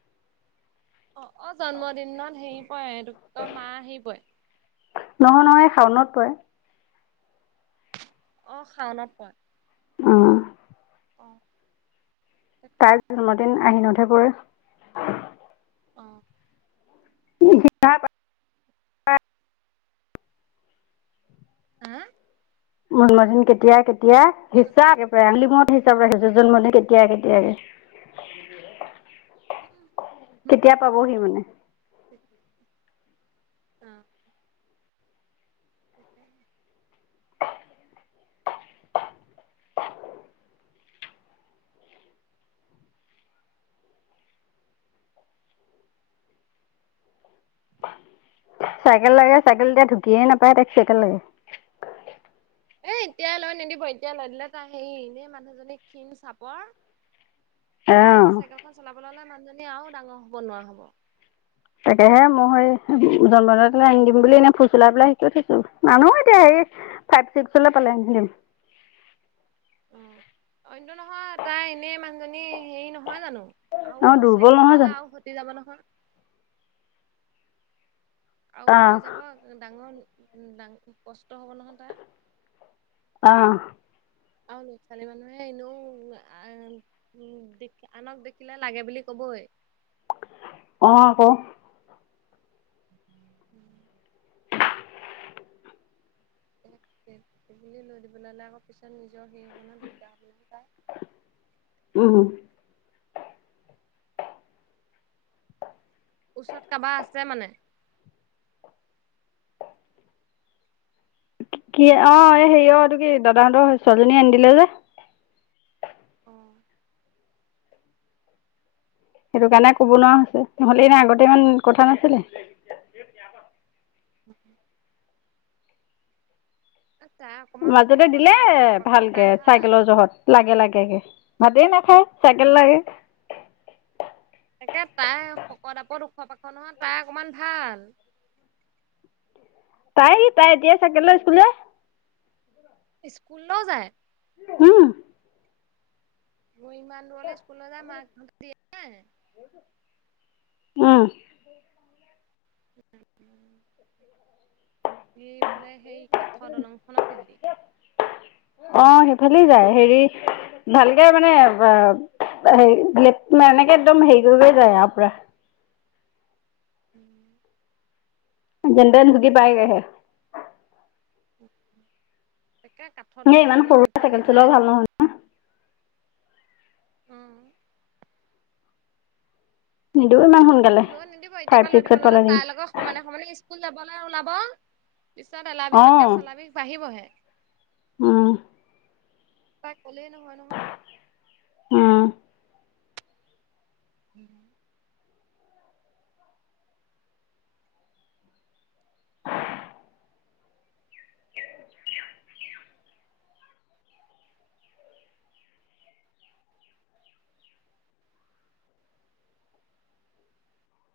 right: অ অ জন্মদিনত হেৰি পৰে এইটো ক মা আহি পৰে
left: নহয় নহয় এই শাওনত পৰে
right: অ শাওনত পোৱা।
left: অ
right: [inaudible] তাকে।
left: তাই জন্মদিন আহি নথে পৰে। [unintelligible]
right: অ
left: [unintelligible]
right: আহ
left: জন্মদিন কেতিয়া-কেতিয়া
right: কৈছা?
left: হিচাপ একেবাৰে আঙুলি মূৰত হিচাপ ৰাখিছে
right: অ',
left: জন্মদিন কেতিয়া। এয়া [inaudible] কেতিয়া পাবহি মানে
right: অ', [unintelligible]
left: চাইকেল লাগে চাইকেল এতিয়া ঢুকিয়ে নাপায় তাইক চাইকেল লাগে। [unintelligible]
right: সেই এতিয়াই লৈ নিদিব এতিয়াই লৈ দিলে তাৰ হেৰি এনে মানুহজনী ক্ষীণ চাপৰ [unintelligible] এতিয়াৰ পৰা
left: অঁ
right: চাইকেলখন চলাবলৈ হ'লে মানুহজনী আৰু ডাঙৰ হব নোৱাৰা হব।
left: তাকেহে মই স জন্মদিনতনে আনি দিম বুলি এনেই ফুচলাই পেলাই শিকি থৈছো মানুহ এতিয়া হেৰি ফাইভ চিক্সলে পালে ই দিম।
right: অনটো নহয় তাই এনেই মানুহজনী হেৰি নহয় জানো?
left: অঁ
right: আৰু
left: দুৰ্বল
right: চাইকেল
left: নহয়
right: চলালে
left: জানো
right: আৰু ভতি যাব নহয়। আৰু সতে [unintelligible] যাব
left: আহ
right: ডাঙৰ ডাঙ কষ্ট হ'ব নহয় তাৰ
left: আহ
right: আৰু ল'ৰা-ছোৱালী মানুহে এনেও [unintelligible] আনক দেখিলে লাগে বুলি কব [inaudible] বৈ।
left: অঁ আক
right: উম। বুলি লৈ দিবলৈ হলে আকৌ পিছত নিজ নিজৰ সেই হ'ব নহয় দিগদাৰ হ'ব নহয়।
left: উম
right: ওচৰত কাবাৰ আছে মানে?
left: কি অ এই হেৰি অ এইটো কি দাদাহঁতৰ ছোৱালীজনী আনি দিলে যে।
right: অঁ
left: সেইটো কাৰণে ক'ব নোৱাৰা হৈছে নহ'লে এনে আগতে ইমান কথা নাছিলে,
right: উ [unintelligible] তাই অকমান
left: মাজতে
right: শকত
left: দিলে
right: আপত ওখ পাখ
left: ভালকে
right: তাই ভাল
left: চাইকেলৰ জহত লাগে লাগে কে ভাতে নাখায়। চাইকেল লাগে
right: তাকে তাই শকত আপদ [unintelligible] নহয় তাই অকমান ভাল [inaudible]
left: তাই তাই এতিয়া চাইকেল লৈ স্কুল যায়।
right: স্কুললৈও যায়?
left: উম [unintelligible]
right: ইমান দূৰলে স্কুল যাম মাক দিয়ে নাই?
left: উম।
right: দি পেলাই সেই কাঠৰ দলংখনৰ ফেলি।
left: অঁ সেইফালেই যায়, হেৰি ভালকে মানে বা তা হেৰি লেপমে, এনেকে একদম হেৰি কৰি কৰি যায় আও পুৰা।
right: উম
left: যেনতেন ধুকি পাই গে হে [unintelligible]
right: তে কাঠৰ
left: এ ইমান
right: দলংখনক
left: সৰু
right: সেই
left: চাইকেল
right: ফালেদি
left: চলোৱা
right: যায়
left: ভাল নহয়
right: ওঁ
left: নিদিওঁ ইমান সোনকালে
right: লৈ নিদিব এতিয়াৰ
left: ফাইভ
right: পৰা লৈ দিব
left: ছিক্সত
right: ললে
left: পালে দিম
right: তাইৰ লগত সমানে সমানে স্কুল যাবলৈ ওলাব পিছত এলাহ বিষতকে চলা বিষ বাঢ়িবহে [unintelligible]
left: উম
right: তাক কলেই নহয়-নহয় [unintelligible]
left: অঁ
right: উম